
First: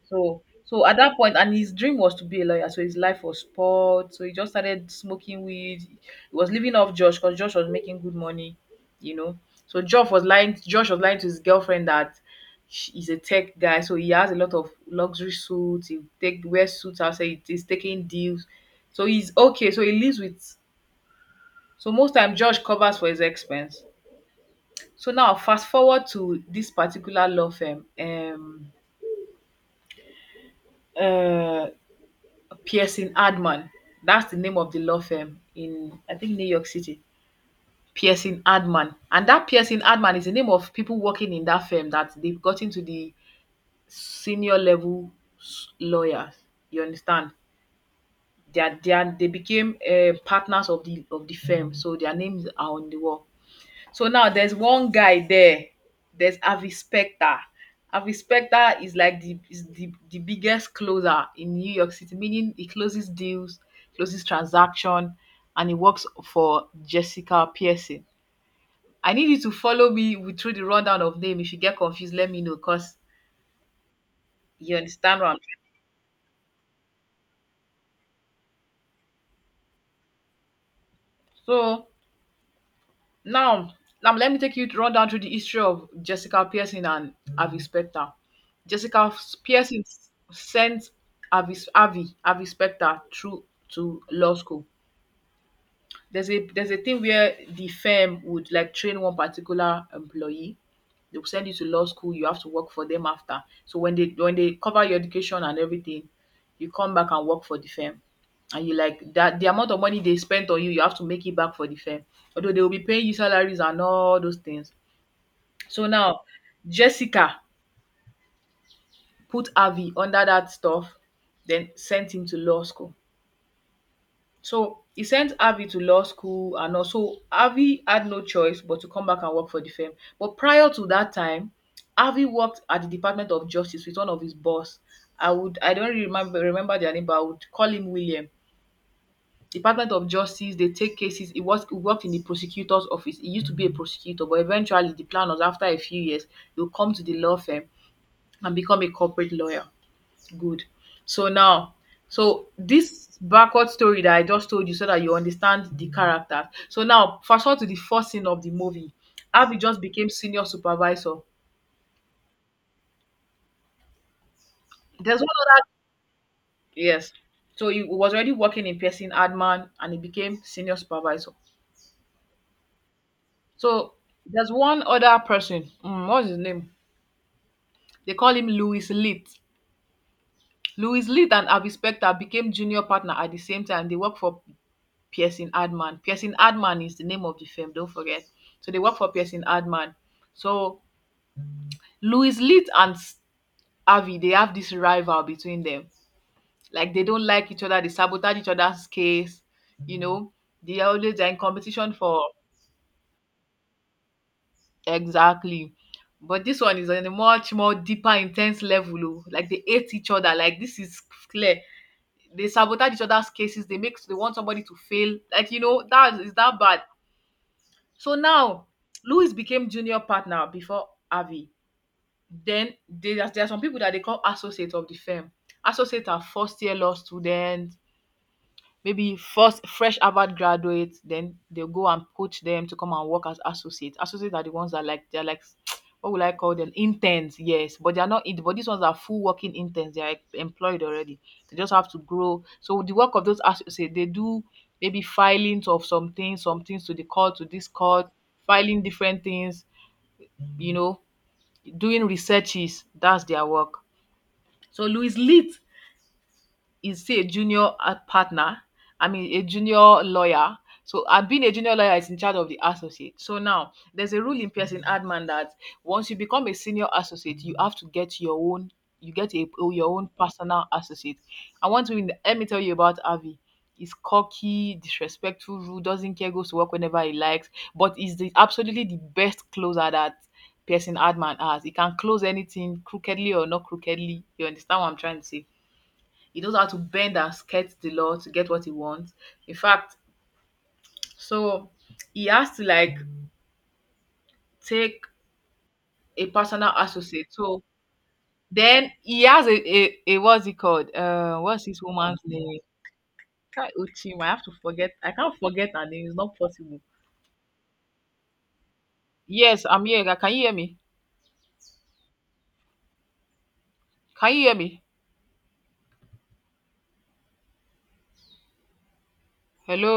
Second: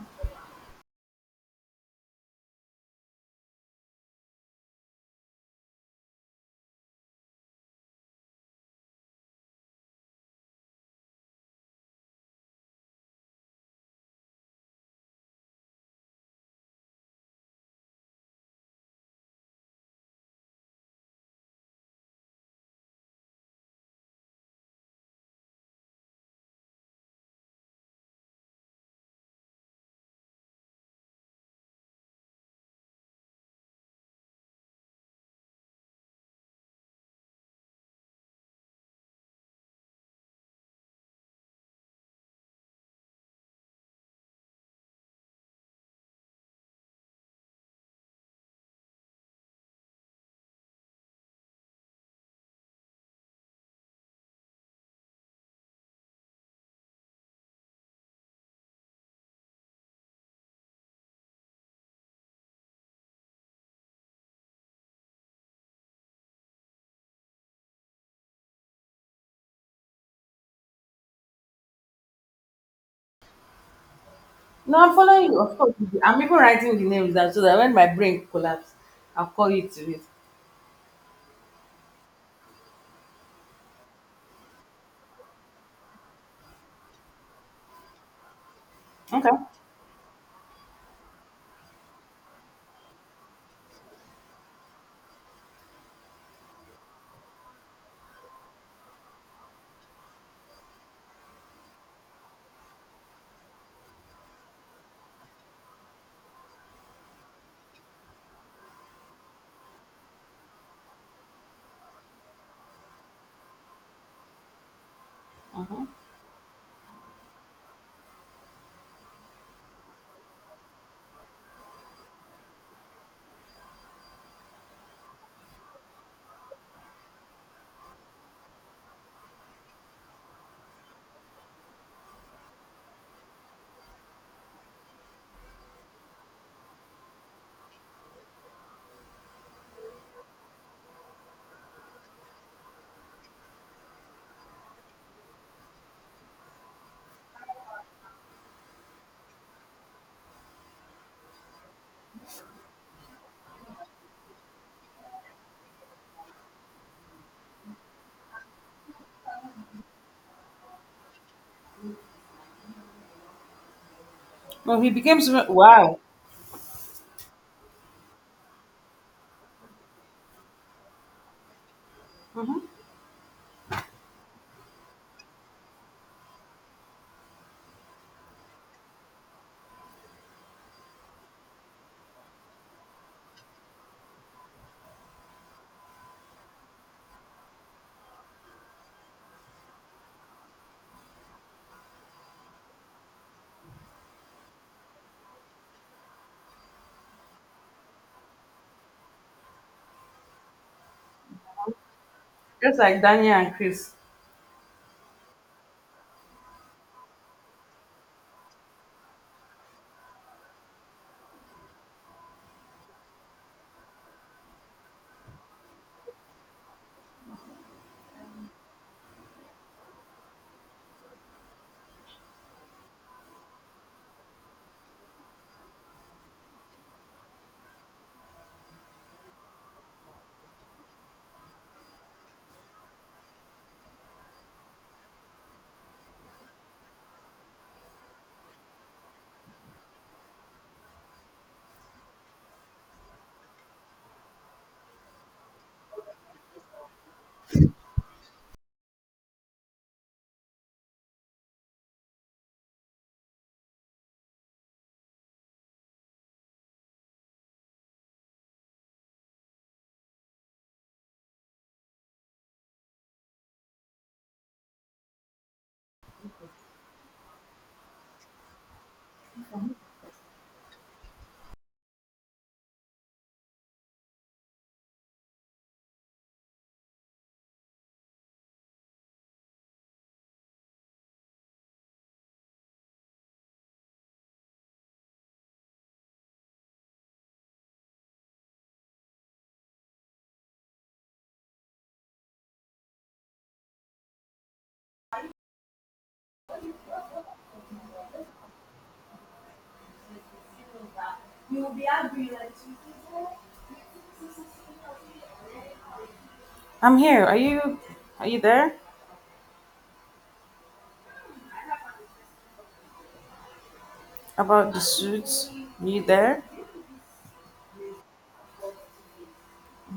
S1: So so at that point and his dream was to be a lawyer, so his life was spoiled. So he just started smoking weed. He was living off Josh because Josh was making good money, you know. So Josh was lying Josh was lying to his girlfriend that she- he's a tech guy, so he has a lot of luxury suits. He take wears suits outside. he- He's taking deals, so he's okay. So he lives with. So most time Josh covers for his expense. So now fast forward to this particular law firm. Um, uh, Pearson Hardman. That's the name of the law firm in I think New York City. Pearson Hardman. And that Pearson Hardman is the name of people working in that firm that they've gotten to the senior level s- lawyers. You understand? They are, they are, they became uh, partners of the of the firm, so their names are on the wall. So now there's one guy there, there's Avi Specter. Avi Specter is like the is the, the biggest closer in New York City, meaning he closes deals, closes transaction, and he works for Jessica Pearson. I need you to follow me with, through the rundown of name. If you get confused, let me know because you
S2: No, I'm
S1: understand what
S2: following
S1: I'm
S2: you. Of course, I'm even writing the names down so that when my brain collapses, I'll call you to it.
S1: so Now, now let me take you to run down through the history of Jessica Pearson and Avi Specter. Jessica
S2: Okay.
S1: Pearson sent Avi, Avi, Avi Specter through to law school. There's a there's a thing where the firm would like train one particular employee. They'll send you to law school, you have to work for them after. So when they when they cover your education and everything, you come back and work for the firm. And you like that the amount of money they spent on you, you have to make it back for the firm. Although they will be paying you salaries and all those things.
S2: Hmm.
S1: So now Jessica put Avi under that stuff, then sent him to law school. So he sent Avi to law school and also Avi had no choice but to come back and work for the firm. But prior to that time, Avi worked at the Department of Justice with one of his boss. I would I don't really remember remember their name, but I would call him William. Department of Justice, they take cases. He was he worked in the prosecutor's office. He used to be a prosecutor, but eventually the plan was after a few years, he'll come to the law firm and become a corporate lawyer. Good. So now, so this backward story that I just told you so that you understand the characters. So now, fast forward to the first scene of the movie. Avi just became senior supervisor.
S2: No, he
S1: There's
S2: became
S1: one
S2: super,
S1: other,
S2: wow,
S1: yes. So he was already working in Pearson Adman and he became senior supervisor. So there's one other person. Mm, what's his name? They call him Louis Lit. Louis Lit and Avi Specter became junior partner at the same time. They work for Pearson Hardman. Pearson Hardman is the name of the firm, don't forget. So they work for Pearson Hardman. So Louis Leet and S- Harvey, they have this rival between them. Like they don't like each other, they sabotage each other's case, you know. They are always they're in competition for,
S2: just like Daniel and Chris.
S1: exactly. But this one is on a much more deeper, intense level. Oh. Like they hate each other. Like this is clear. They sabotage each other's cases. They make they want somebody to fail. Like you know that is that bad. So now Louis became junior partner before Avi. Then there are, there are some people that they call associate of the firm. Associate are first year law students, maybe first fresh Harvard graduates, then they go and poach them to come and work as associates. Associates are the ones that like they're like what will I call them? Interns, yes, but they are not. in- But these ones are full working interns. They are employed already. They just have to grow. So the work of those associates, they do maybe filings of some things, some things to the court, to this court, filing different things. You know, doing researches. That's their work. So Louis Leet is still a junior uh, partner. I mean, a junior lawyer. So, and being a junior lawyer is in charge of the associate. So now, there's a rule in Pearson Adman that once you become a senior associate, you have to get your own, you get a, oh, your own personal associate. I want to, let me tell you about Avi. He's cocky, disrespectful, rude, doesn't care, goes to work whenever he likes, but is the absolutely the best closer that Pearson Adman has. He can close anything crookedly or not crookedly. You understand what I'm trying to say? He knows how to bend and skirt the law to get what he wants. In fact, so he has to like take a personal associate. So then he has a, a, a what's it called? Uh, what's his woman's name? Kai Uchim. I have to forget. I can't forget her name. It's not possible.
S2: I'm here. Are you? Are you there?
S1: Yes, I'm here. Can you hear me? Can you hear
S2: About the
S1: me?
S2: suits? Are you there?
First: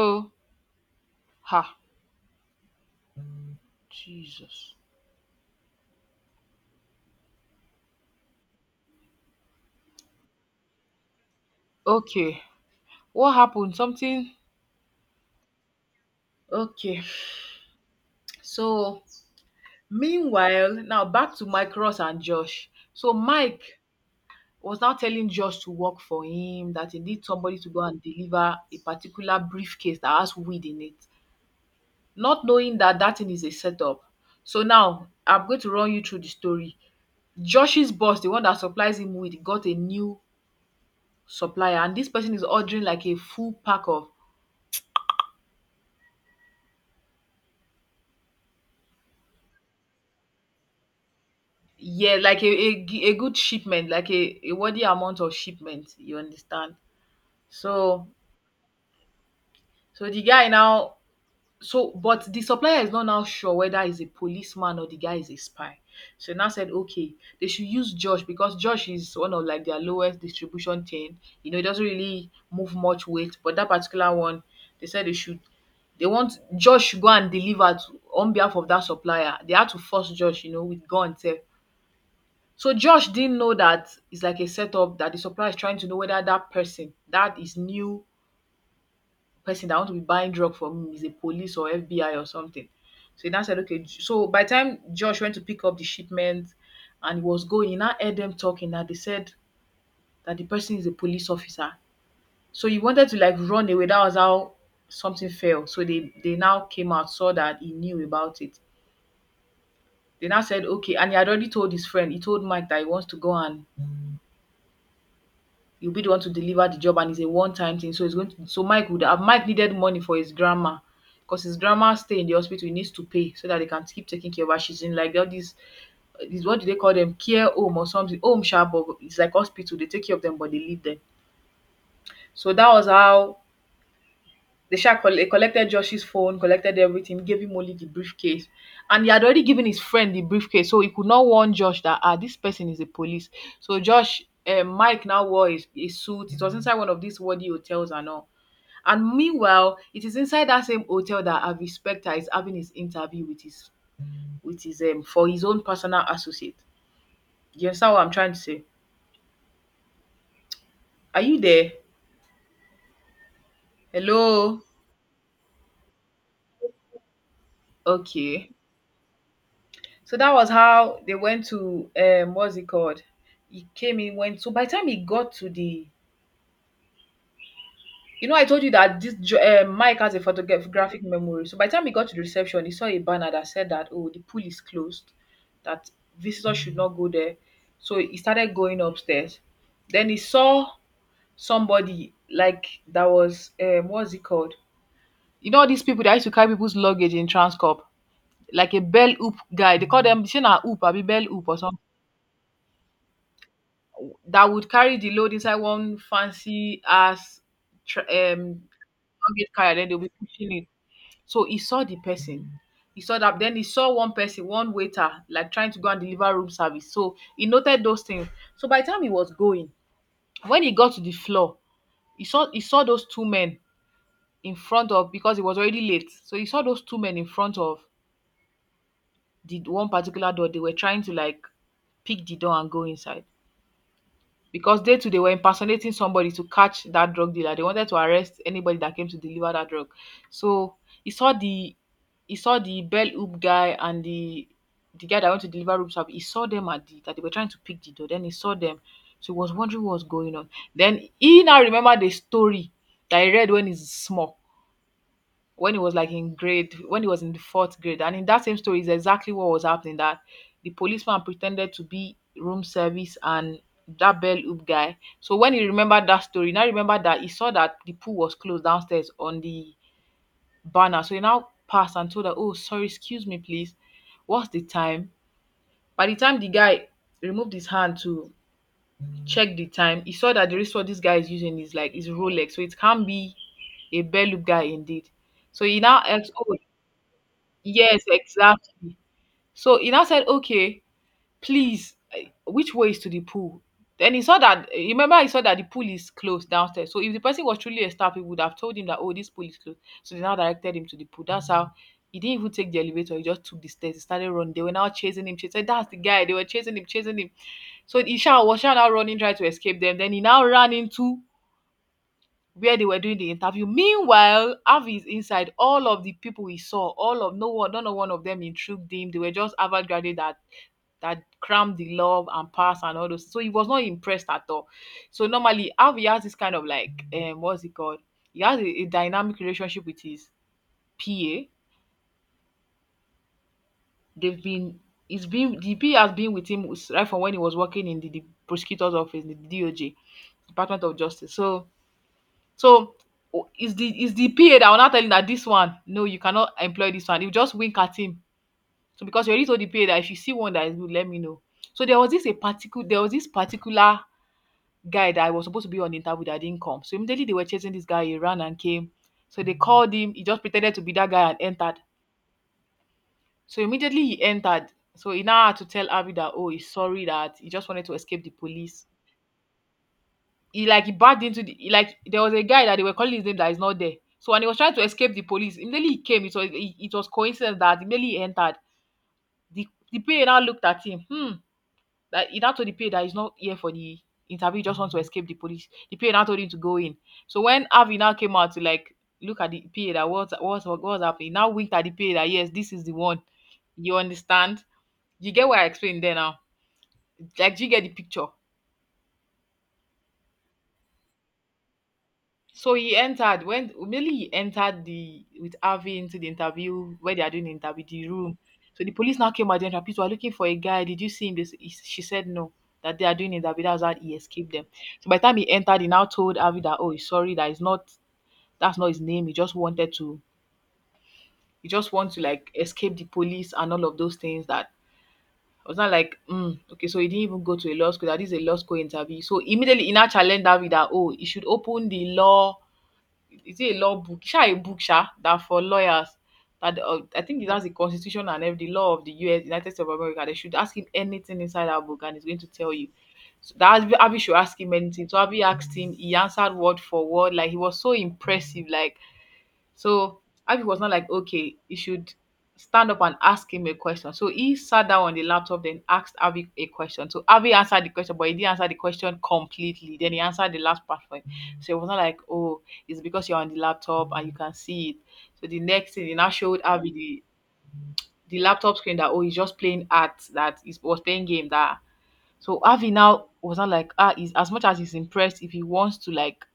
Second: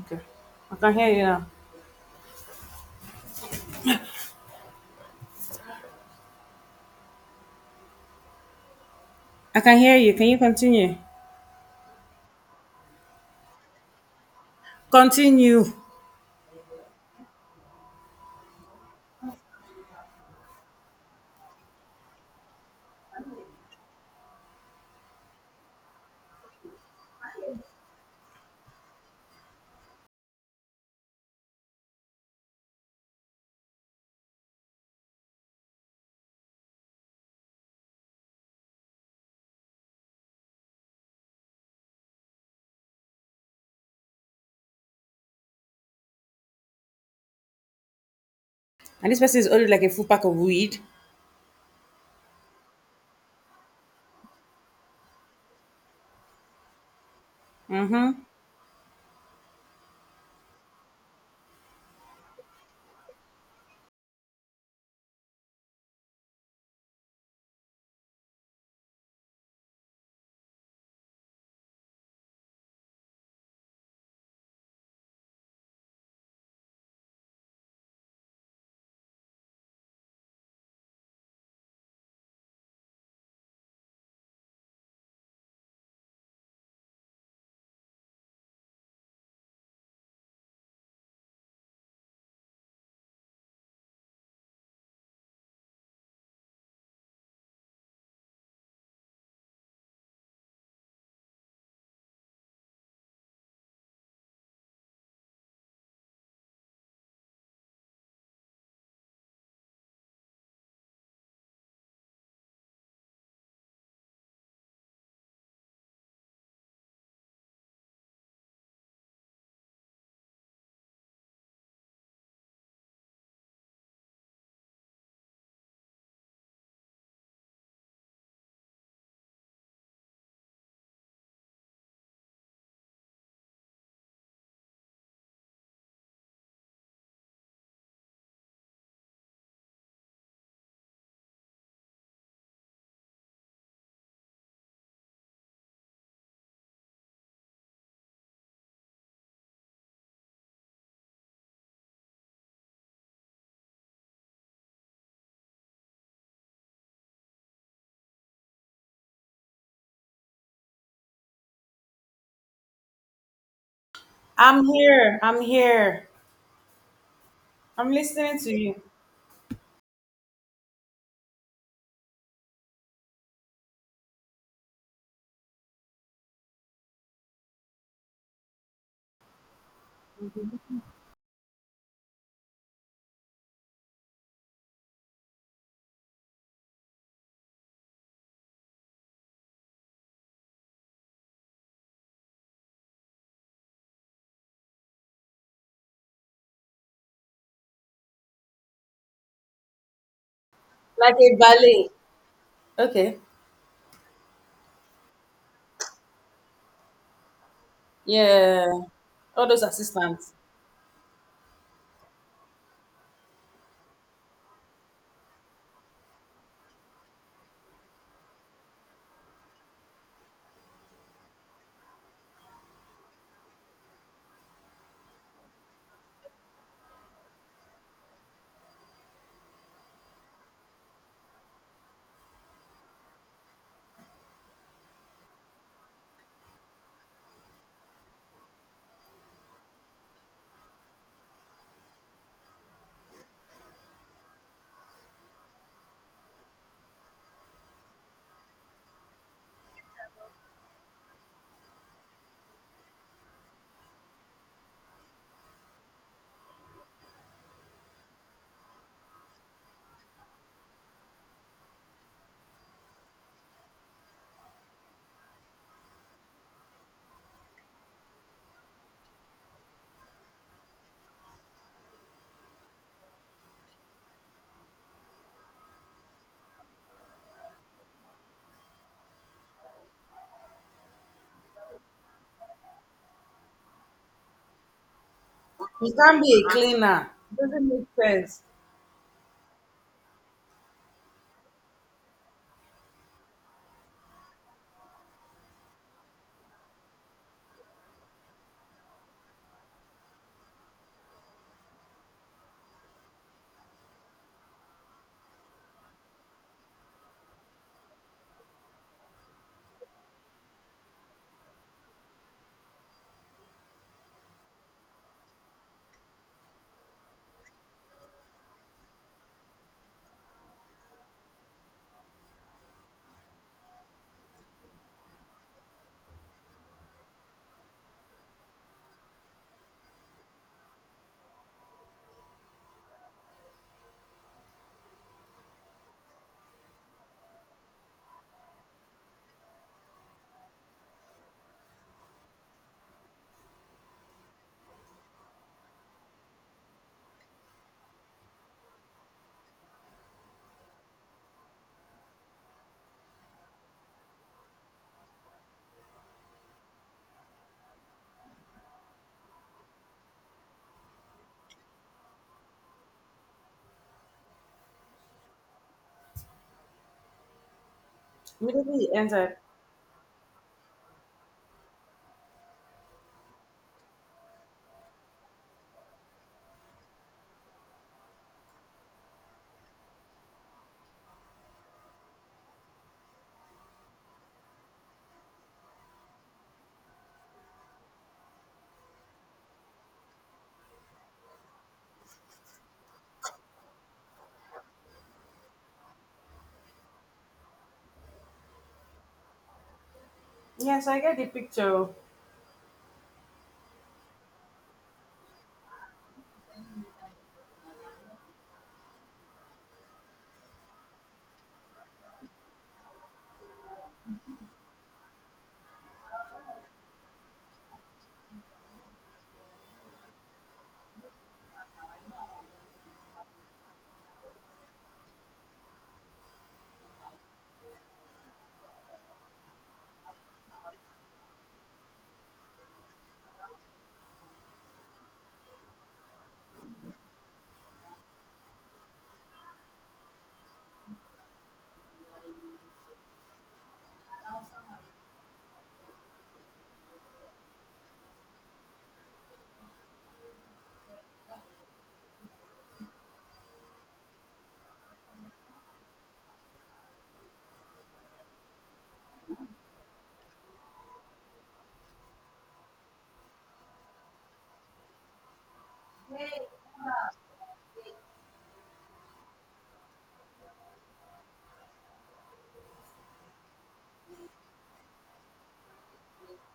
S2: Okay. I can hear you now.
S1: Ha. Jesus.
S2: I can hear you. Can you continue?
S1: Okay. What happened? Something?
S2: Continue.
S1: Okay. So, meanwhile, now back to Mike Ross and Josh. So, Mike was now telling Josh to work for him, that he needs somebody to go and deliver a particular briefcase that has weed in it, not knowing that that thing is a setup. So now I'm going to run you through the story. Josh's boss, the one that supplies him weed, got a new supplier, and this person is ordering like a full pack of,
S2: And this person is only like a full pack of weed.
S1: yeah, like a a, g- a good shipment, like a, a worthy amount of shipment. You understand? So
S2: Mm-hmm.
S1: so the guy now. So, but the supplier is not now sure whether he's a policeman or the guy is a spy. So now said, okay, they should use Josh because Josh is one of like their lowest distribution chain. You know, it doesn't really move much weight, but that particular one, they said they should. They want Josh should go and deliver to, on behalf of that supplier. They had to force Josh, you know, with gun sef. So Josh didn't know that it's like a setup that the supplier is trying to know whether that person, that is new person that want to be buying drug from him is a police or F B I or something. So he now said, okay. J- So by the time Josh went to pick up the shipment and he was going, he now heard them talking that they said that the person is a police officer. So he wanted to like run away. That was how something fell. So they they now came out, saw that he knew about it. They now said, okay, and he had already told his friend, he told Mike that he wants to go and you'll be the one to deliver the job and it's a one-time thing. So it's going to, so Mike would have Mike needed money for his grandma because his grandma stay in the hospital, he needs to pay so that they can keep taking care of her. She's in like all these this what do they call them, care home or something home sha, but it's like hospital they take care of them but they leave them, so that was how they sha colle- collected Josh's phone, collected everything, gave him only the briefcase. And he had already given his friend the briefcase, so he could not warn Josh that ah, this person is the police. So Josh, uh, Mike now wore his, his suit. It was inside one of these worthy hotels and all. And meanwhile, it is inside that same hotel that Avi Specter is having his interview with his with his um for his own personal associate. Do you understand what I'm trying to say? Are you there? Hello?
S2: I'm here. I'm here. I'm listening to
S1: Okay.
S2: you.
S1: So that was how they went to um what's it called? He came in, went, so by the time he got to the, you know, I told you that this jo- eh, Mike has a photographic memory. So by the time he got to the reception, he saw a banner that said that oh the pool is closed, that visitors should not go there. So he started going upstairs. Then he saw somebody like that was um what's it called? You know these people that used to carry people's luggage in Transcorp, like a bell hoop guy. They call them, say na hoop, be
S2: Like
S1: bell
S2: a
S1: hoop or something
S2: ballet. Okay.
S1: that would carry the load inside one fancy ass tr- um
S2: Yeah. All
S1: luggage
S2: those
S1: carrier. Then they'll be
S2: assistants.
S1: pushing it. So he saw the person. He saw that. Then he saw one person, one waiter, like trying to go and deliver room service. So he noted those things. So by the time he was going, when he got to the floor, he saw he saw those two men in front of, because it was already late. So he saw those two men in front of the one particular door. They were trying to like pick the door and go inside, because they too they were impersonating somebody to catch that drug dealer. They wanted to arrest anybody that came to deliver that drug. So he saw the, he saw the bell hoop guy and the the guy that went to deliver room service. He saw them at the that they were trying to pick the door. Then he saw them. So he was wondering what was going on. Then he now remembered the story that he read when he's small, when he was like in grade, when he was in the fourth grade, and in that same story is exactly what was happening, that the policeman pretended to be room service and that bell hoop guy. So when he remembered that story, now remember that he saw that the pool was closed downstairs on the banner, so he now passed and told her, oh sorry, excuse me please, what's the time. By the time the guy removed his hand to check the time, he saw that the wristwatch this guy is using is like is Rolex, so it can't be a bell loop guy indeed. So he
S2: You
S1: now
S2: can't
S1: asks,
S2: be a
S1: "Oh,
S2: cleaner. Doesn't make
S1: yes,
S2: sense.
S1: exactly." So he now said, "Okay, please, eh, which way is to the pool?" Then he saw that eh, remember he saw that the pool is closed downstairs. So if the person was truly a staff, he would have told him that, "Oh, this pool is closed." So they now directed him to the pool. That's how he didn't even take the elevator. He just took the stairs. He started running. They were now chasing him. Chasing. That's the guy. They were chasing him, chasing him. So Isha was now running, trying to escape them. Then he now ran into where they were doing the interview. Meanwhile, Avi is inside. All of the people we saw, all of no one, none of one of them intrigued him. They were just Harvard graduate that that crammed the love and pass and all those. So he was not impressed at all. So normally Avi has this kind of like um what's it called? He has a, a dynamic relationship with his P A. They've been it's been the P A has been with him right from when he was working in the, the prosecutor's office, the D O J, Department of Justice. So So o- it's the is the P A that will now tell him that this one, no, you cannot employ this one. You just wink at him. So because you already told the P A that if you see one that is good, let me know. So there was this a particular there was this particular guy that I was supposed to be on interview that didn't come. So immediately they were chasing this guy, he ran and came. So they called him, he just pretended to be that guy and entered. So immediately he entered. So he now had to tell Abby that, oh, he's sorry that he just wanted to escape the
S2: Immediately
S1: police.
S2: he entered.
S1: he like he barged into the he, like there was a guy that they were calling his name that is not there. So when he was trying to escape the police, immediately he came. It was it, it was coincidence that immediately he entered. The the P A now looked at him. Hmm. That he now told the P A that he's not here for the interview. He just wants to escape the police. The P A now told him to go in. So when Avi now came out to like look at the P A that what's what's what was happening, he now winked at the P A that, yes, this is the one. You understand? You get what I explained there now. Like, do you get the picture?
S2: Yes, I get the picture.
S1: So he entered when immediately he entered the with Harvey into the interview where they are doing the interview the room. So the police now came out and people are looking for a guy. Did you see him? This he- she said no. That they are doing interview. That's how he escaped them. So by the time he entered, he now told Harvey that, oh, he's sorry that is not that's not his name. He just wanted to he just wants to like escape the police and all of those things that I was not like, mm, okay, so he didn't even go to a law school. That is a law school interview. So immediately, he now challenged Harvey that, oh, he should open the law is it a law book? Sha a book sha that for lawyers that uh, I think it has the Constitution and every the law of the U S. United States of America. They should ask him anything inside that book, and he's going to tell you. So that Abi Abi should ask him anything. So Abi asked him. He answered word for word. Like he was so impressive. Like so Abby was not like, okay, you should stand up and ask him a question. So he sat down on the laptop, then asked Abby a question. So Abby answered the question, but he didn't answer the question completely. Then he answered the last part for him. So it was not like, oh, it's because you're on the laptop and you can see it. So the next thing, he now showed Abby the, the laptop screen that, oh, he's just playing art, that he was playing game, that so Avi now was not like, ah, he's as much as he's impressed if he wants to like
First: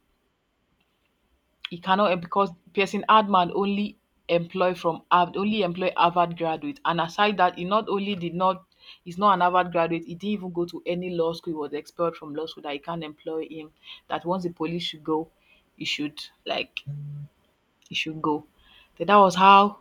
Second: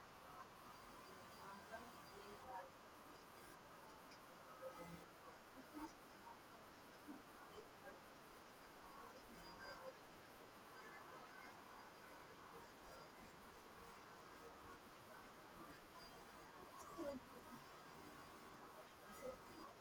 S1: he cannot em- because Pearson Hardman only employ from Harvard, only employ Harvard graduates. And aside that, he not only did not he's not an Harvard graduate, he didn't even go to any law school. He was expelled from law school that he can't employ him. That once the police should go, he should like he should go. So that was how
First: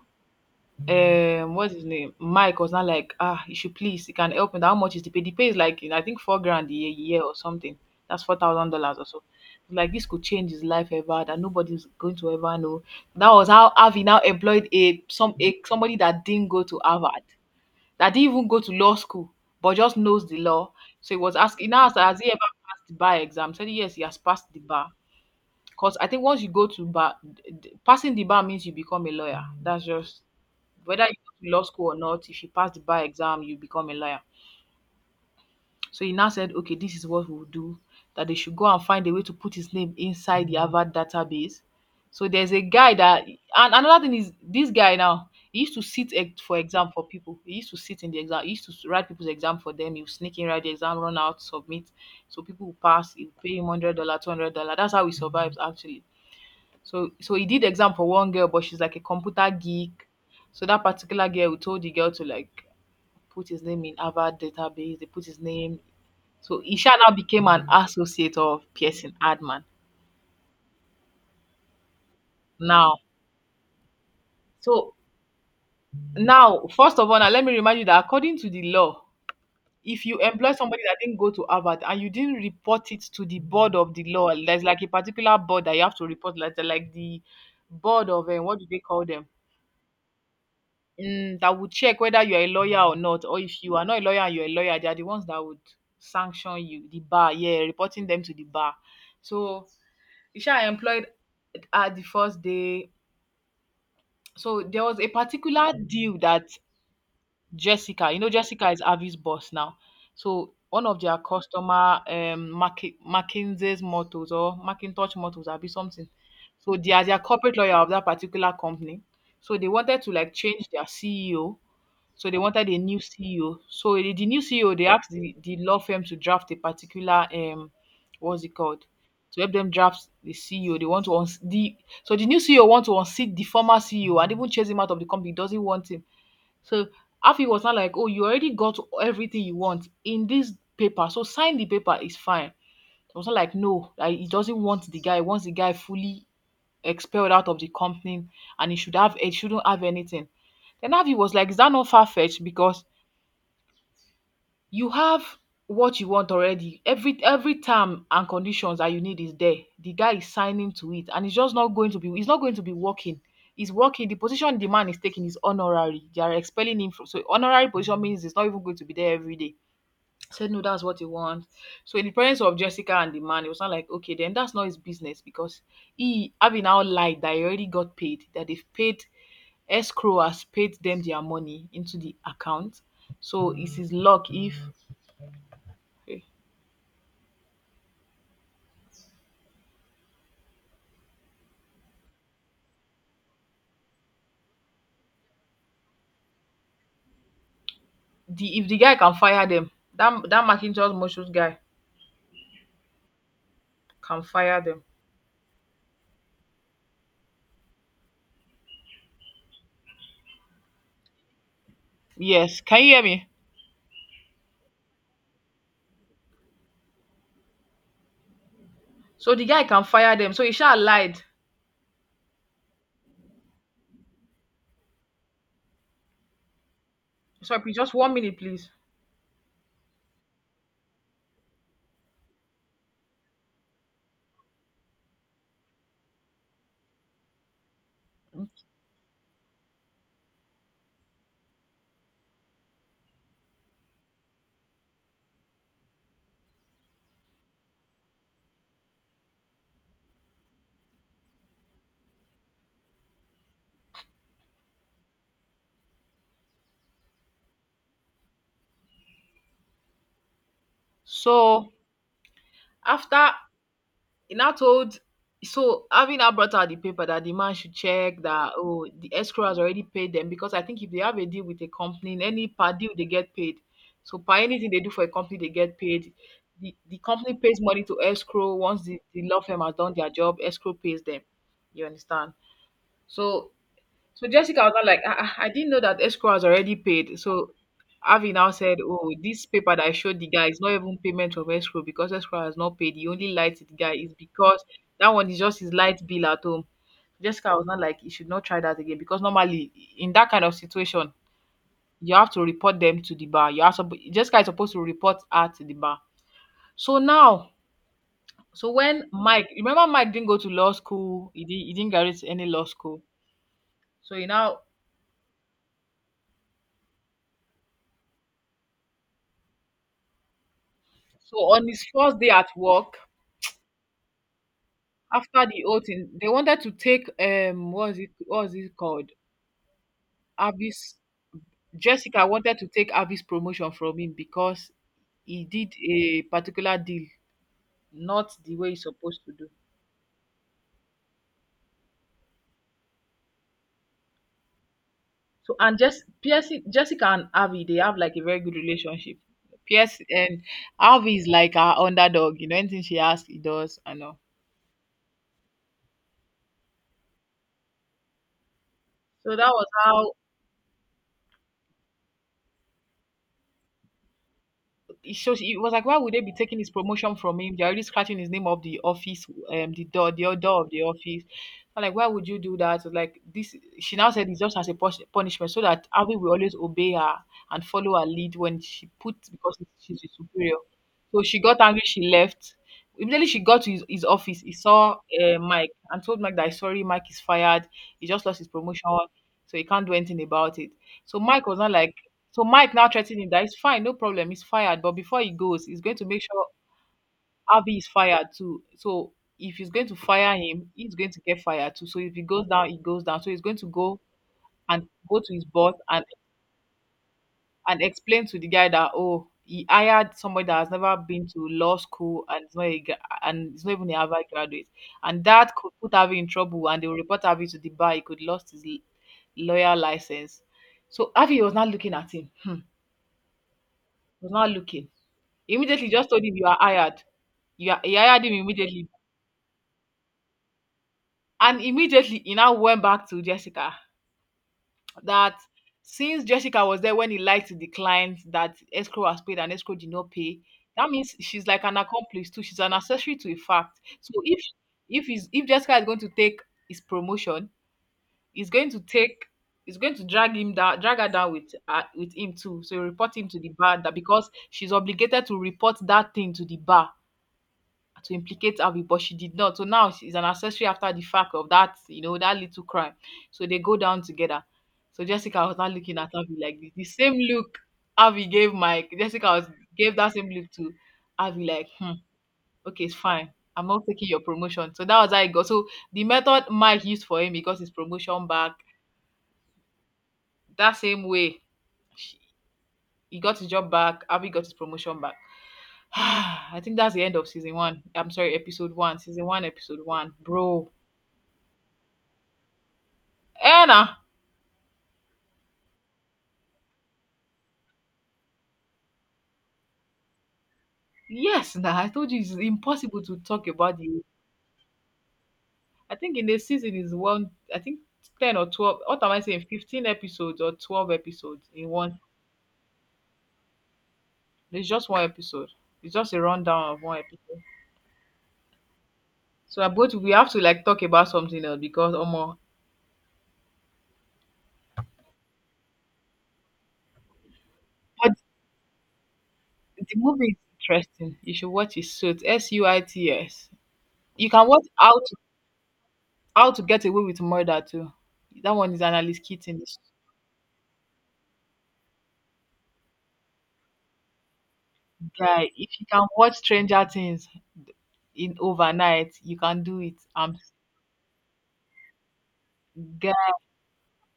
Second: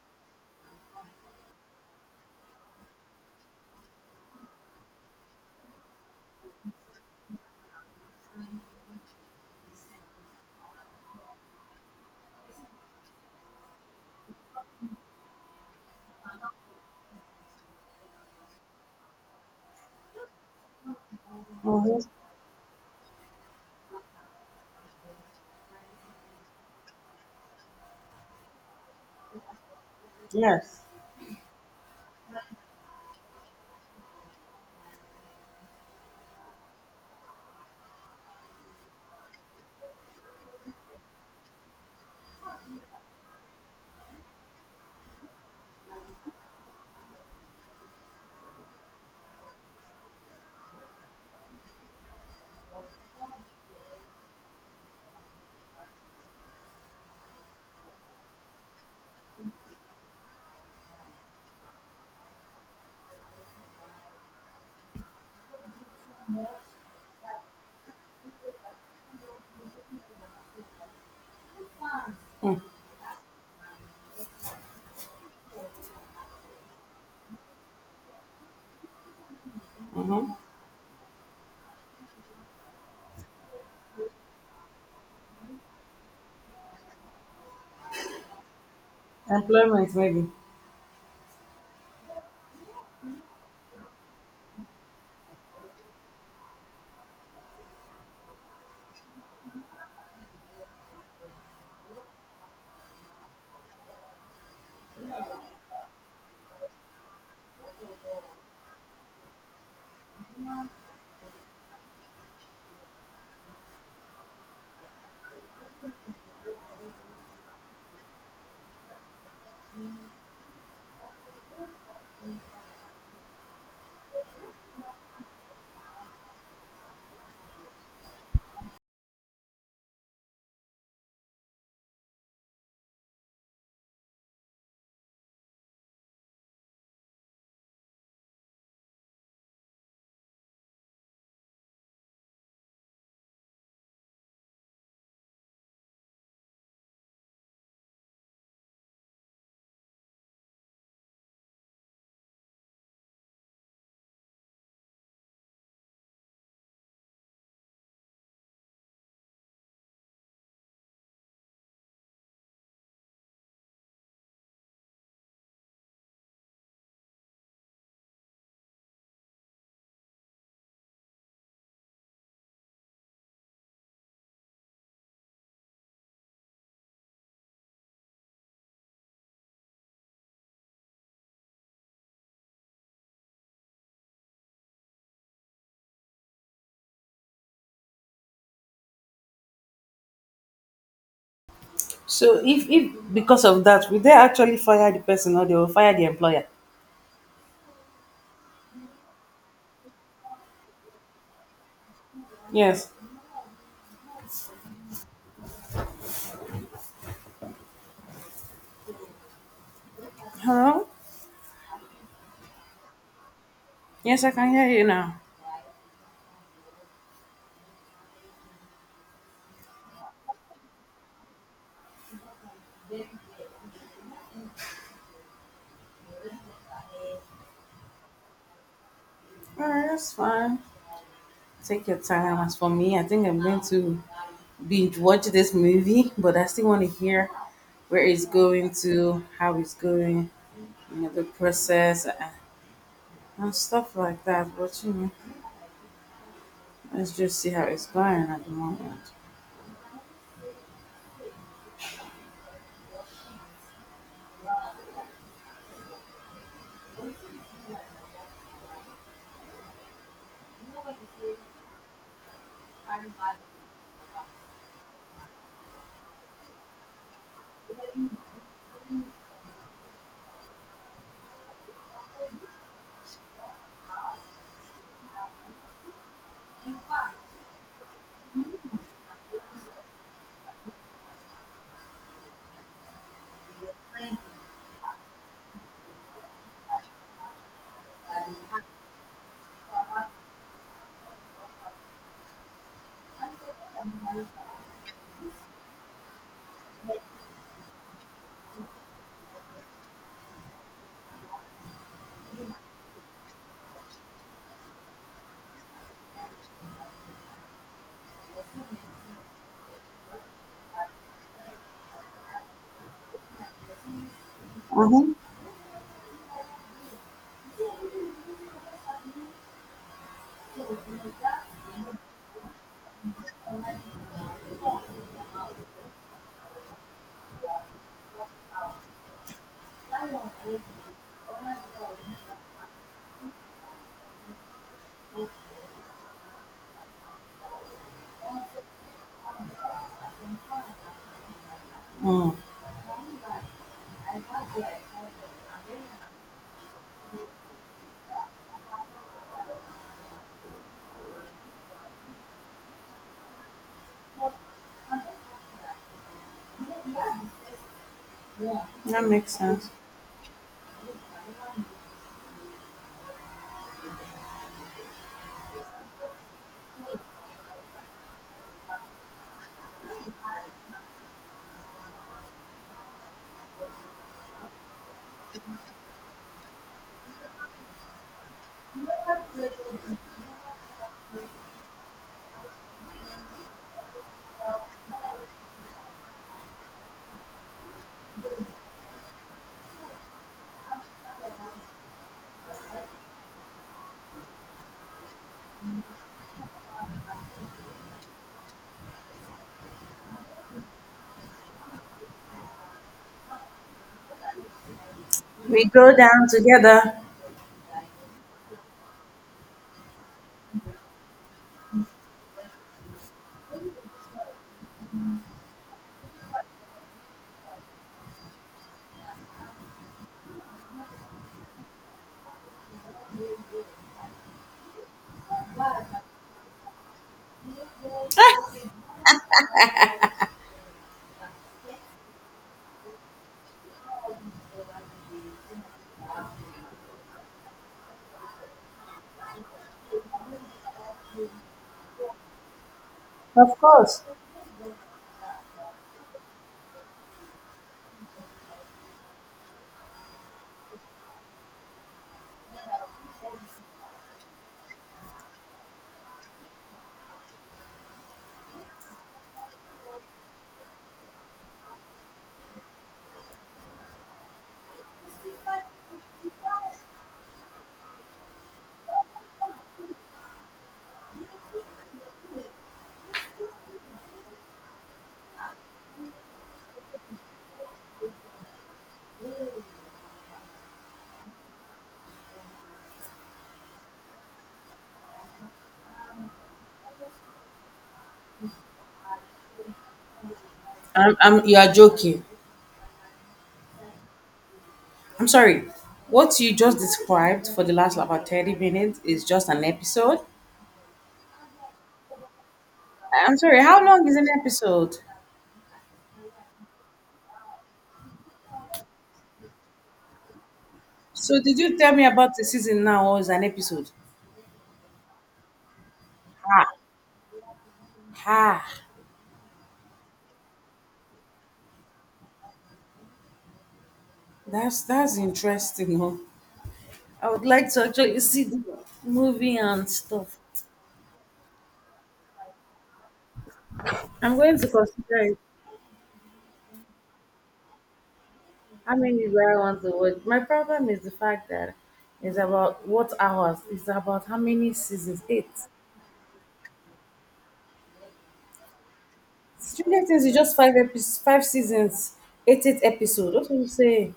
S1: um what's his name, Mike, was not like, ah, you should please you can help me how much is the pay? The pay is like, you know, I think four grand a year year or something. That's four thousand dollars or so. Like this could change his life ever that nobody's going to ever know. That was how Avi now employed a some a somebody that didn't go to Harvard, that didn't even go to law school, but just knows the law. So he was asking now asked,
S2: Mm-hmm.
S1: has he ever passed the bar exam? Said, yes, he has passed the bar because I think once you go to bar d- d- passing the bar means you become a lawyer. That's just
S2: Yes.
S1: whether you go to law school or not, if you pass the bar exam, you become a lawyer. So he now said, okay, this is what we'll do. That they should go and find a way to put his name inside the Harvard database. So there's a guy that, and another thing is, this guy now, he used to sit ex- for exam for people. He used to sit in the exam. He used to write people's exam for them. He would sneak in, write the exam, run out, submit. So people would pass. He would pay him one hundred dollars two hundred dollars. That's how he survives, actually. So so he did exam for one girl, but she's like a computer geek. So that particular girl told the girl to like put his name in Harvard database. They put his name. So Isha now became an associate of Pearson Adman. Now, so now, first of all, now let me remind you that according to the law, if you
S2: Mm-hmm.
S1: employ somebody that didn't go to Harvard and you didn't report it to the board of the law, there's like a particular board that you have to report, like, like the board of um, what do they call them?
S2: Employment maybe.
S1: Um, that would check whether you are a lawyer or not, or if you are not a lawyer and you're a lawyer, they are the ones that would sanction you the bar, yeah, reporting them to the bar. So you sha employed at the first day. So there was a particular deal that Jessica, you know, Jessica is Avi's boss now. So one of their customer um Mac- McKinsey's mottos or Macintosh mottos, I'll be something. So they are their corporate lawyer of that particular company. So they wanted to like change their C E O. So they wanted a new C E O. So the, the new C E O, they asked the, the law firm to draft a particular um what's it called? To help them draft the C E O. They want to uns- the so the new C E O wants to unseat the former C E O and even chase him out of the company. He doesn't want him. So Afi was not like, oh, you already got everything you want in this paper. So sign the paper is fine. It was not like no, like, he doesn't want the guy, he wants the guy fully expelled out of the company, and he should have he shouldn't have anything. Then Avi was like, is that not far fetched? Because you have what you want already. Every every term and conditions that you need is there. The guy is signing to it and it's just not going to be it's not going to be working. It's working. The position the man is taking is honorary. They are expelling him from so honorary position means it's not even going to be there every day. Said no, that's what he wants. So in the presence of Jessica and the man, it was not like okay, then that's not his business because he having now lied that he already got paid, that they've paid escrow has paid them their money into the account. So it's his luck if
S2: So if if because of that, will they actually fire the person or they will fire the employer?
S1: the if the guy can fire them, that that Marquinhos Motions guy
S2: Yes.
S1: can fire them.
S2: Hello?
S1: Yes. Can you hear me?
S2: Yes, I can hear you now.
S1: So the guy can fire them. So Isha lied. Sorry, please, just one minute, please.
S2: All right, that's fine. Take your time. As for me, I think I'm going to binge watch this movie, but I still want to hear where it's going to, how it's going, you know, the process, uh, and stuff like that. But you know, let's just see how it's going at the moment.
S1: So after He now told so having now brought out the paper that the man should check that, oh, the escrow has already paid them because I think if they have a deal with a company, in any per deal they get paid. So per anything they do for a company, they get paid. The the company pays money to escrow once the, the law firm has done their job, escrow pays them. You understand? So so Jessica was not like, "Ah, ah, I didn't know that escrow has already paid. So Avi now said, "Oh, this paper that I showed the guy is not even payment of escrow because escrow has not paid. He only lied to the guy is because that one is just his light bill at home." Jessica was not like, "You should not try that again because normally in that kind of situation, you have to report them to the bar." You are suppo- Jessica is supposed to report her to the bar. So now, so when Mike, remember Mike didn't go to law school, he, did, he didn't graduate any law school. So he now
S2: Mhm.
S1: So on his first day at work, after the whole thing, they wanted to take um what is it, what is it called? Avis Jessica wanted to take Avi's promotion from him because he did a particular deal, not the way he's supposed to do.
S2: Mm,
S1: So and just Pierce, Jessica and Avi, they have like a very good relationship. Pierce and Avi is like our underdog, you know, anything she asks, he does, I know.
S2: that makes
S1: So that was
S2: sense.
S1: how so she- it was like, why would they be taking his promotion from him? They're already scratching his name off the office, um, the door, the door of the office. I'm like, why would you do that? So, like this, she now said it's just as a pus- punishment, so that Abby will always obey her and follow her lead when she put because she's the superior. So she got angry, she left. Immediately she got to his, his office, he saw uh, Mike and told Mike that sorry, Mike is fired. He just lost his promotion, so he can't do anything about it. So Mike was not like, so Mike now threatened him that it's fine, no problem, he's fired. But before he goes, he's going to make sure Avi is fired too. So if he's going to fire him, he's going to get fired too. So if he goes down, he goes down. So he's going to go and go to his
S2: We
S1: boss
S2: go
S1: and
S2: down together.
S1: and explain to the guy that oh he hired somebody that has never been to law school and is not a, gra- and is not even a Harvard graduate, and that could put Avi in trouble and they will report Avi to the bar. He could lost his l- lawyer license. So Avi was not looking at him. was not looking. Immediately just told him you are hired. You are, he hired him immediately. And immediately he now went back to Jessica that since Jessica was there when he lied to the client that escrow was paid and escrow did not pay, that means she's like an accomplice too. She's an accessory to a
S2: Of
S1: fact.
S2: course.
S1: So if if he's, if Jessica is going to take his promotion, he's going to take he's going to drag him down, drag her down with uh, with him too. So he report him to the bar that because she's obligated to report that thing to the bar to implicate Abby, but she did not. So now she's an accessory after the fact of that, you know, that little crime. So they go down together. So Jessica was not looking at Abby like this. The same look Abby gave Mike. Jessica was gave that same look to Abby, like, hmm, okay, it's fine. I'm not taking your promotion. So that was how it got. So the method Mike used for him, he got his promotion back. That same way, she, he got his job back. Abby got his promotion back. I think that's the end of season one. I'm sorry, episode one. Season one, episode one, bro.
S2: I'm, I'm, you are joking.
S1: Anna,
S2: I'm sorry. What you just described for the last about thirty minutes is just an episode.
S1: yes, nah. I told you it's impossible to
S2: I'm
S1: talk
S2: sorry,
S1: about
S2: how
S1: the.
S2: long is an episode?
S1: I think in the season is one. I think ten or twelve. What am I saying? Fifteen episodes or twelve
S2: So
S1: episodes
S2: did
S1: in
S2: you tell
S1: one.
S2: me about the season now or is an episode?
S1: There's just one episode. It's just a
S2: Ah,
S1: rundown of one episode.
S2: ah,
S1: So I both we have to like talk about something else because Omo,
S2: that's that's interesting. Huh? I would like to
S1: but
S2: actually see the movie
S1: the
S2: and
S1: movie is
S2: stuff.
S1: interesting. You should watch it. Suits, S U I T S. You
S2: I'm
S1: can
S2: going
S1: watch
S2: to
S1: How to
S2: consider it.
S1: How to Get Away with Murder too. That one is
S2: How
S1: Annalise
S2: many do I
S1: Keating. This
S2: want to watch? My problem is the fact that it's about what hours? It's about how many seasons?
S1: guy,
S2: Eight.
S1: if you can watch Stranger Things in overnight, you can do it.
S2: Stranger Things is
S1: Um,
S2: just five episodes, five seasons, eight eight
S1: guy,
S2: episode. What do you say?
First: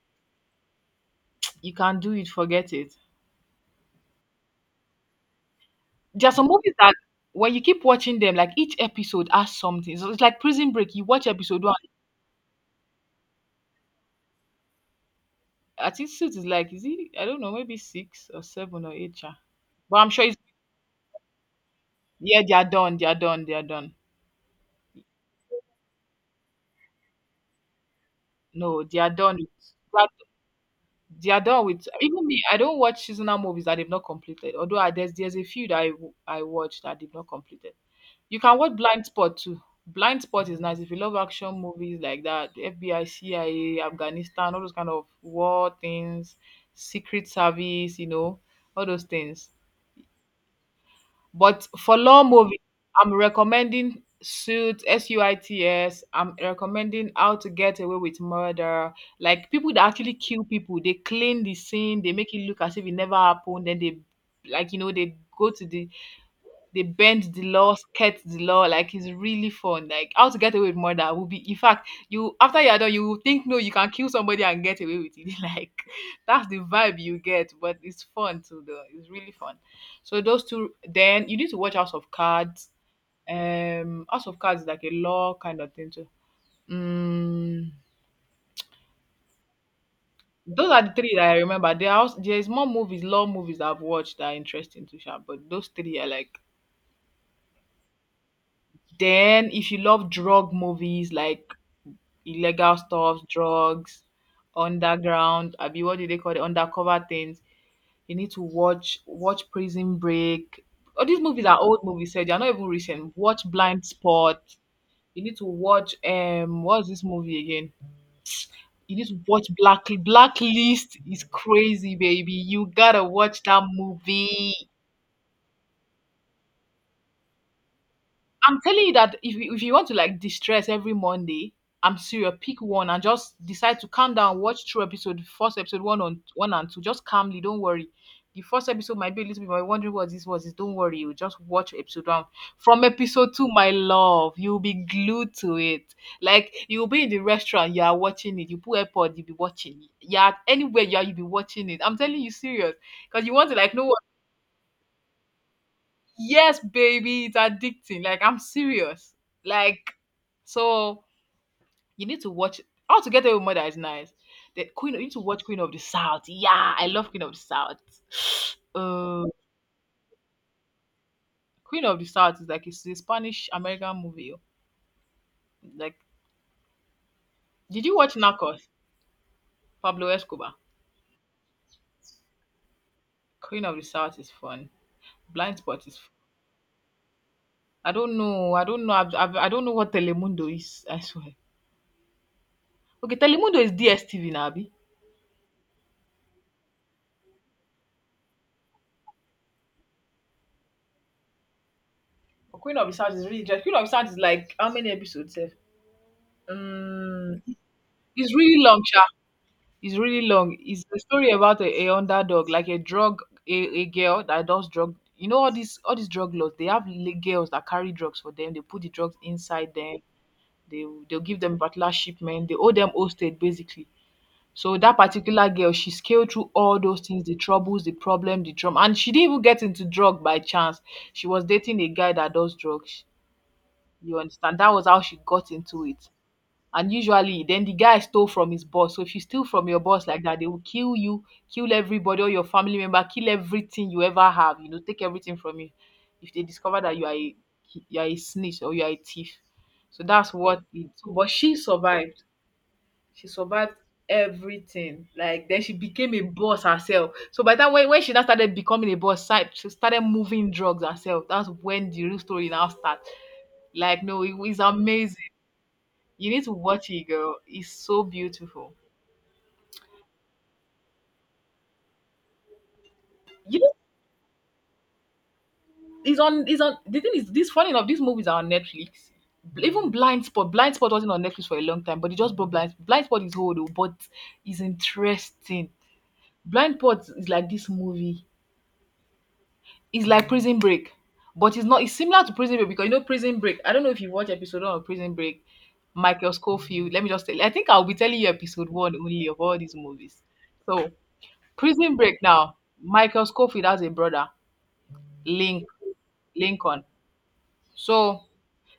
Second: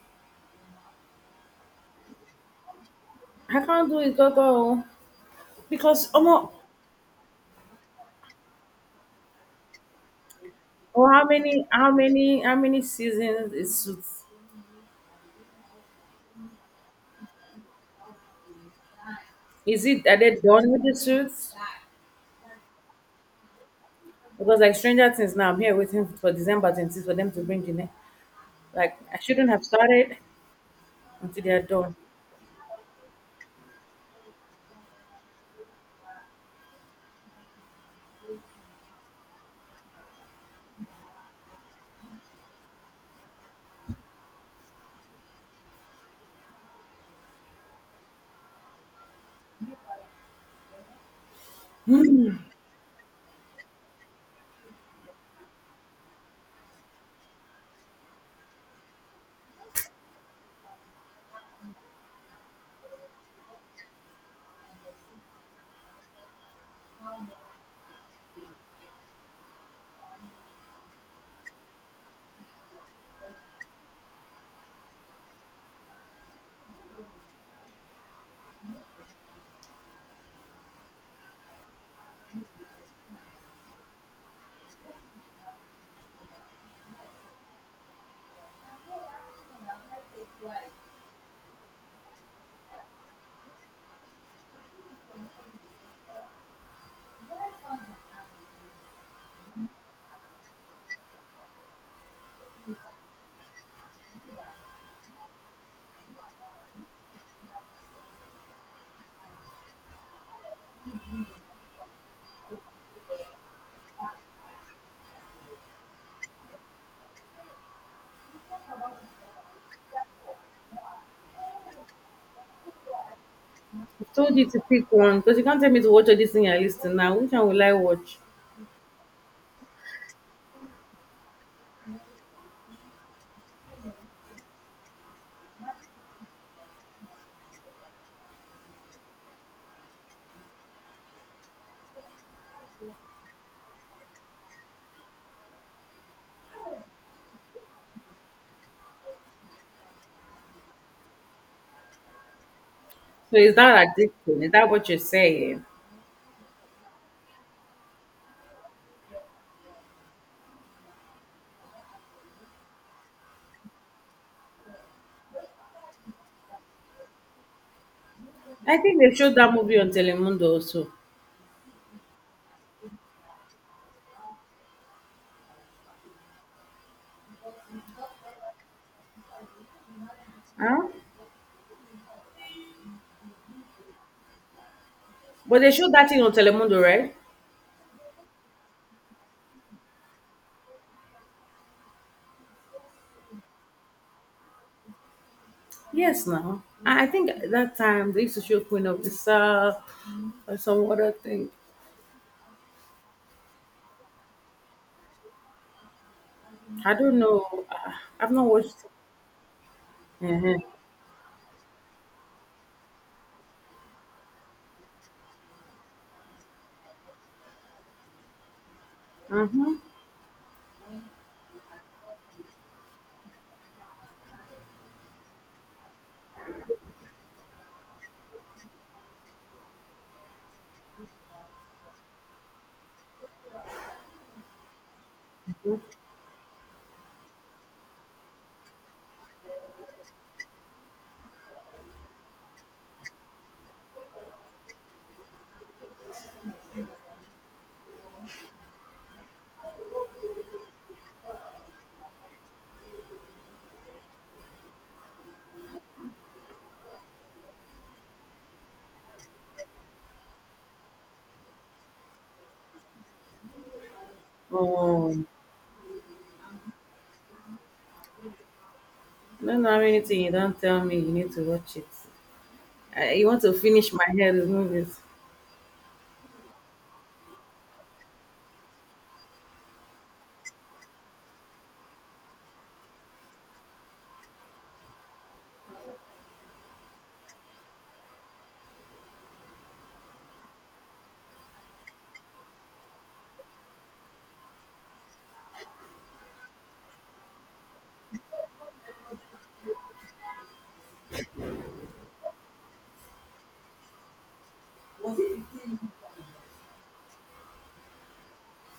S1: you can do it. Forget it.
S2: I can't do it, Gogo. Because
S1: There are some
S2: Omo,
S1: movies that when you keep watching them, like each episode has something. So it's like Prison Break. You
S2: oh, how
S1: watch episode
S2: many,
S1: one.
S2: how many, how many seasons is Suits?
S1: I think suit is like is it? I don't know, maybe six or seven or eight, sha.
S2: Is
S1: But
S2: it
S1: I'm
S2: are
S1: sure
S2: they
S1: it's
S2: done with the Suits?
S1: yeah. They are done. They are done. They are done.
S2: Because like Stranger Things now, I'm here waiting for December twenty-sixth for them to bring the next.
S1: No, they
S2: Like
S1: are
S2: I
S1: done.
S2: shouldn't have
S1: They are
S2: started
S1: they are
S2: until they are
S1: done with
S2: done.
S1: even me. I don't watch seasonal movies that they've not completed. Although I, there's there's a few that I w- I watch that they've not completed. You can watch Blind Spot too. Blind Spot is nice if you love action movies like that, the F B I, C I A, Afghanistan, all those kind of war things, Secret Service, you know, all those things. But for long movie, I'm recommending Suits, S U I T S. I'm recommending How to Get Away with Murder. Like people that actually kill people, they clean the scene, they make it look as if it never happened. Then they, like you know, they go to the they bend the law, skirt the law. Like it's really fun. Like how to get away with murder will be in fact you after you're done, you will think no, you can kill somebody and get away with it. Like that's the vibe you get, but it's fun too though. It's really fun. So those two, then you need to watch House of Cards. Um House of Cards is like a law kind of thing too. Mm, those are the three that I remember. There are, als- there's more movies, law movies that I've watched that are interesting to share, but those three are like then if you love drug movies like illegal stuff, drugs, underground, I mean, what do they call it? Undercover things. You need to watch watch Prison Break. All these movies are old movies, so they are not even recent. Watch Blind Spot. You need to watch um what's this movie again? You need to watch Black Blacklist is crazy, baby. You gotta watch that
S2: I told you
S1: movie.
S2: to pick one because you can't tell me to watch all this thing you're listing now. Which one will I watch?
S1: I'm telling you that if you if you want to like distress every Monday, I'm serious. Pick one and just decide to calm down. Watch through episode first, episode one on one and two. Just calmly, don't worry. The first episode might be a little bit. You're wondering what this was. This don't worry. You just watch episode one. From episode two, my love, you'll be glued to it. Like you'll be in the restaurant, you are watching it. You put airpod, you'll be watching it. Yeah, anywhere you are, you'll be watching it. I'm telling you, serious, because you
S2: So
S1: want
S2: is
S1: to like
S2: that
S1: know
S2: addicting? Is that what you're saying?
S1: Yes, baby, it's addicting. Like I'm serious. Like so you need to watch How to Get Away with Murder is nice. The Queen you need to watch Queen of the South. Yeah, I love Queen of the South.
S2: I think they
S1: Uh,
S2: showed that movie on Telemundo also.
S1: Queen of the South is like it's a Spanish American movie. Oh. Like did you watch Narcos? Pablo Escobar.
S2: Huh?
S1: Queen of the South is fun. Blind
S2: But they
S1: Spot
S2: showed
S1: is
S2: that
S1: fun.
S2: thing on Telemundo, right?
S1: I don't know. I don't know. I've, I've, I don't know what Telemundo is. I swear. Okay, Telemundo is D S T V now,
S2: Yes, now. I I think at that time they used to show Queen of the South or some other thing.
S1: Queen of the South is really just Queen of the South is like how many episodes, sef?
S2: I don't
S1: Um,
S2: know. Uh, I've
S1: it's
S2: not
S1: really long,
S2: watched.
S1: Sha. It's really long.
S2: Uh-huh.
S1: It's a story about a, a underdog, like a drug, a, a girl that does drug. You know all these all these drug lords. They have li- girls that carry drugs for them. They put the drugs inside
S2: Uh-huh.
S1: them. They they'll give them particular shipment. They owe them hostage basically. So that particular girl, she scaled through all those things, the troubles, the problem, the trauma, and she didn't even get into drug by chance. She was dating a guy that does drugs. You understand? That was how she got into it. And usually, then the guy stole from his boss. So if you steal from your boss like that, they will kill you, kill everybody, all your family member, kill everything you ever have. You know, take everything from you. If they discover that you are a you are a snitch or you are a thief, so that's what. It, but she survived. She survived everything. Like then she became a boss herself. So by the time when, when she now started becoming a boss, side she started moving drugs herself. That's when the real story now starts. Like no, it is
S2: Oh,
S1: amazing. You need to watch it, girl. It's so beautiful.
S2: no, no, anything. You don't tell me. You need to watch it. Uh, you want to
S1: You know,
S2: finish my head with movies?
S1: it's on. It's on. The thing is, this funny enough, these movies are on Netflix. Bl- Even Blind Spot, Blind Spot wasn't on Netflix for a long time, but it just brought Blind Blind Spot is old, oh, but it's interesting. Blind Spot is like this movie. It's like Prison Break, but it's not. It's similar to Prison Break because you know Prison Break. I don't know if you watch episode one of Prison Break. Michael Scofield. Let me just tell. I think I'll be telling you episode one only of all these movies. So Prison Break now. Michael Scofield has a brother, Link Lincoln. So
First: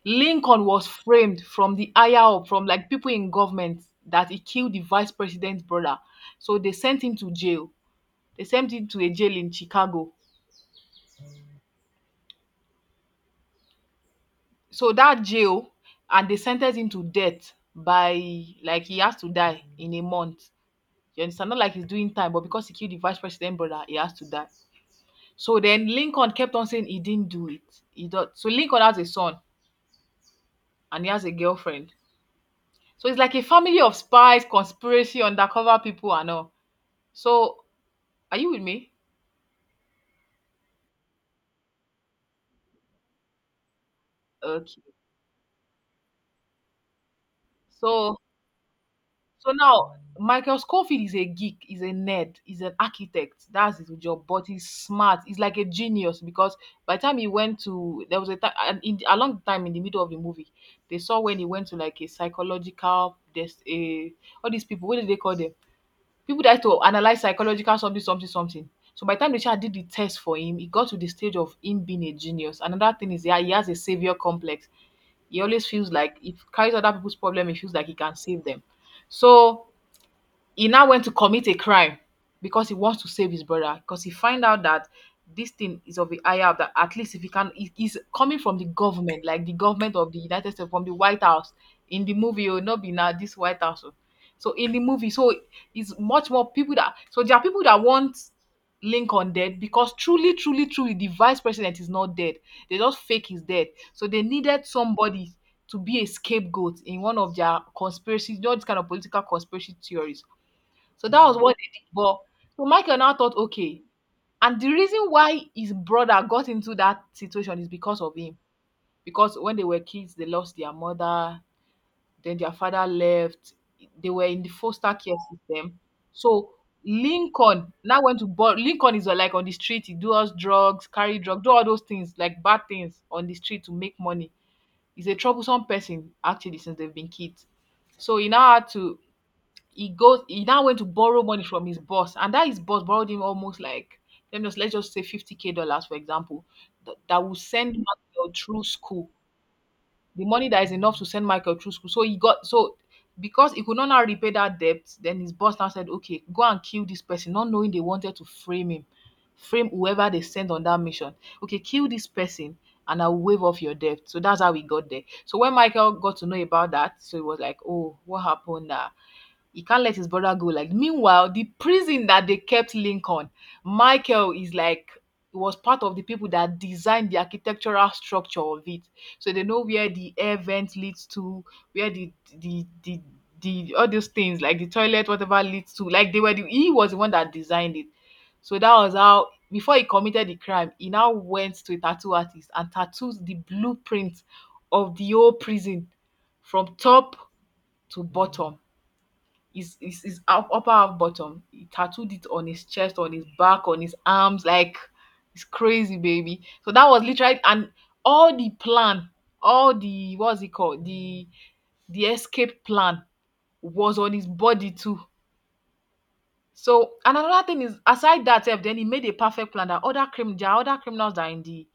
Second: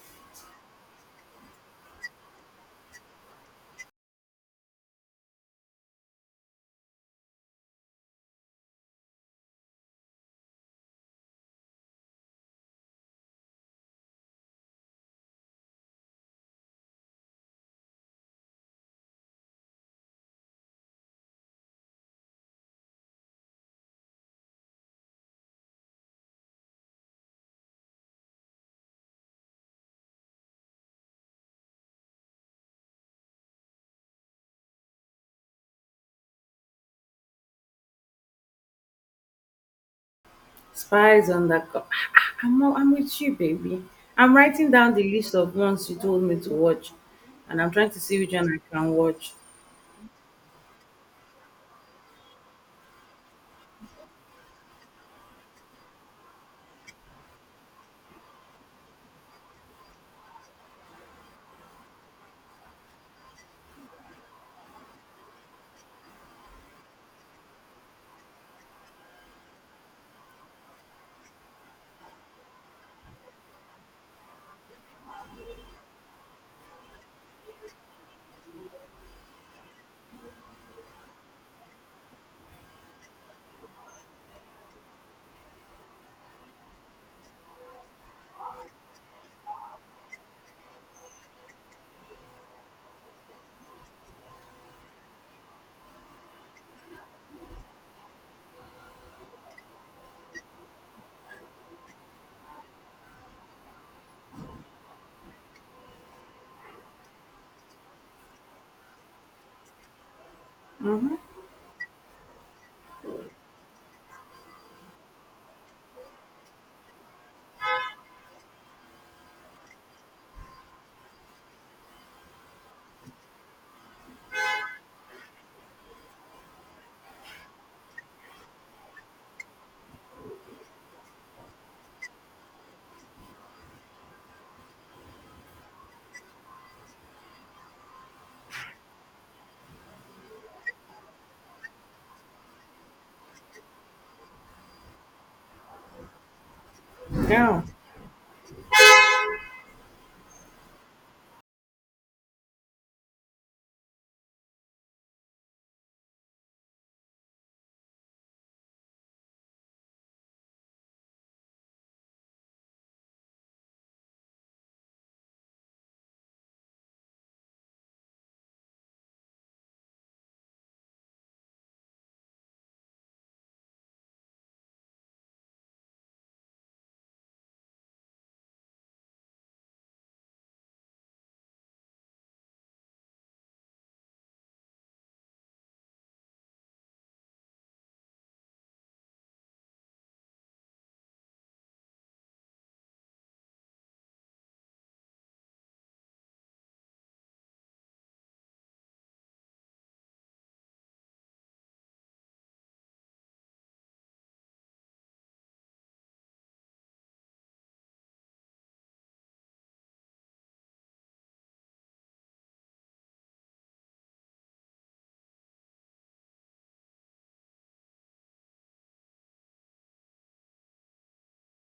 S1: Lincoln was framed from the higher up, from like people in government, that he killed the vice president's brother. So they sent him to jail. They sent him to a jail in Chicago, so that jail, and they sentenced him to death. By like, he has to die in a month, you understand? Not like he's doing time, but because he killed the vice president brother, he has to die. So then Lincoln kept on saying he didn't do it. He does. So Lincoln has a son and he has a girlfriend. So it's like a family of spies, conspiracy, undercover people and all. So are you with me?
S2: Spies on the. Co- I'm not- I'm with you, baby. I'm writing
S1: Okay.
S2: down the list of ones you told me to watch, and I'm trying to
S1: So,
S2: see which one I can watch.
S1: so now Michael Scofield is a geek, he's a nerd, he's an architect. That's his job, but he's smart. He's like a genius because by the time he went to, there was a time, and in, along the time in the middle of the movie, they saw when he went to like a psychological, there's a all these people, what did they call them? People that had to analyze psychological something, something, something. So by the time the child did the test for him, he got to the stage of him being a genius. Another thing is, yeah, he has a savior complex. He always feels like if carries other people's problem, he feels like he can save them. So he now went to commit a crime because he wants to save his brother, because he find out that this thing is of the higher of that, at least if he can, it is coming from the government, like the government of the United States, from the White House in the movie. Oh, not be now this White House, oh. So in the movie, so it's much more people that, so there are people that want Lincoln dead, because truly, truly, truly the vice president is not dead. They just fake his death. So they needed somebody to be a scapegoat in one of their conspiracy, you know, this kind of political conspiracy theories. So
S2: Mm-hmm.
S1: that was what they did. But so Michael now thought, okay. And the reason why his brother got into that situation is because of him. Because when they were kids, they lost their mother, then their father left. They were in the foster care system. So Lincoln now went to, but Lincoln is uh, like on the street, he does drugs, carry drugs, do all those things, like bad things on the street to make money. He's a troublesome person, actually, since they've been kids. So he now had to, he goes he now went to borrow money from his boss, and that his boss borrowed him almost like, let me just, let's just say 50k dollars for example, that, that will
S2: Yeah.
S1: send Michael through school. The money that is enough to send Michael through school. So he got, so because he could not now repay that debt, then his boss now said, okay, go and kill this person, not knowing they wanted to frame him, frame whoever they send on that mission. Okay, kill this person and I'll waive off your debt. So that's how we got there. So when Michael got to know about that, so he was like, oh, what happened? Uh, he can't let his brother go. Like, meanwhile, the prison that they kept Lincoln, Michael is like, was part of the people that designed the architectural structure of it. So they know where the air vent leads to, where the the the the, all those things like the toilet, whatever leads to. Like they were the, he was the one that designed it. So that was how, before he committed the crime, he now went to a tattoo artist and tattooed the blueprint of the whole prison from top to bottom. His his his up- upper half bottom. He tattooed it on his chest, on his back, on his arms. Like, it's crazy, baby. So that was literally, and all the plan, all the, what's it called? The the escape plan was on his body too. So and another thing is aside that sef, then he made a perfect plan that other crim there are other criminals that are in the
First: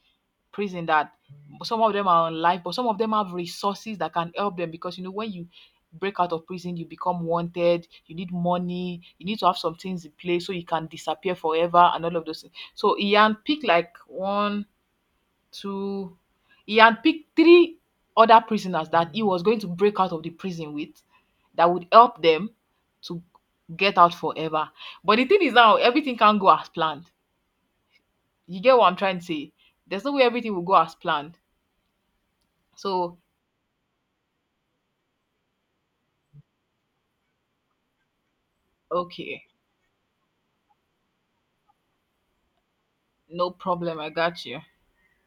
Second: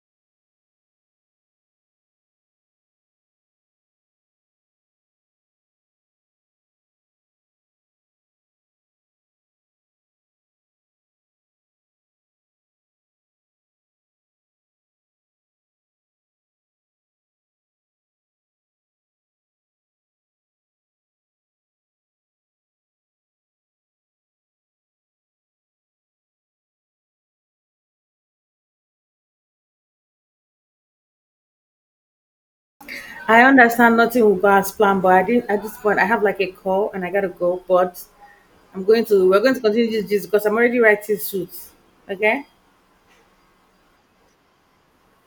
S1: prison, that some of them are on life, but some of them have resources that can help them, because you know when you break out of prison, you become wanted, you need money, you need to have some things in place so you can disappear forever and all of those things. So he handpicked like one, two, he handpicked three other prisoners that he was going to break out of the prison with, that would help them to get out forever. But the thing is now, everything can't go as planned. You get what I'm trying to say? There's no way everything will go as planned. So,
S2: I understand nothing will go as planned, but I didn't at this point I have like a call and I gotta go. But I'm going to we're
S1: okay,
S2: going to continue this, this because I'm already writing suits. Okay?
S1: no problem. I got you.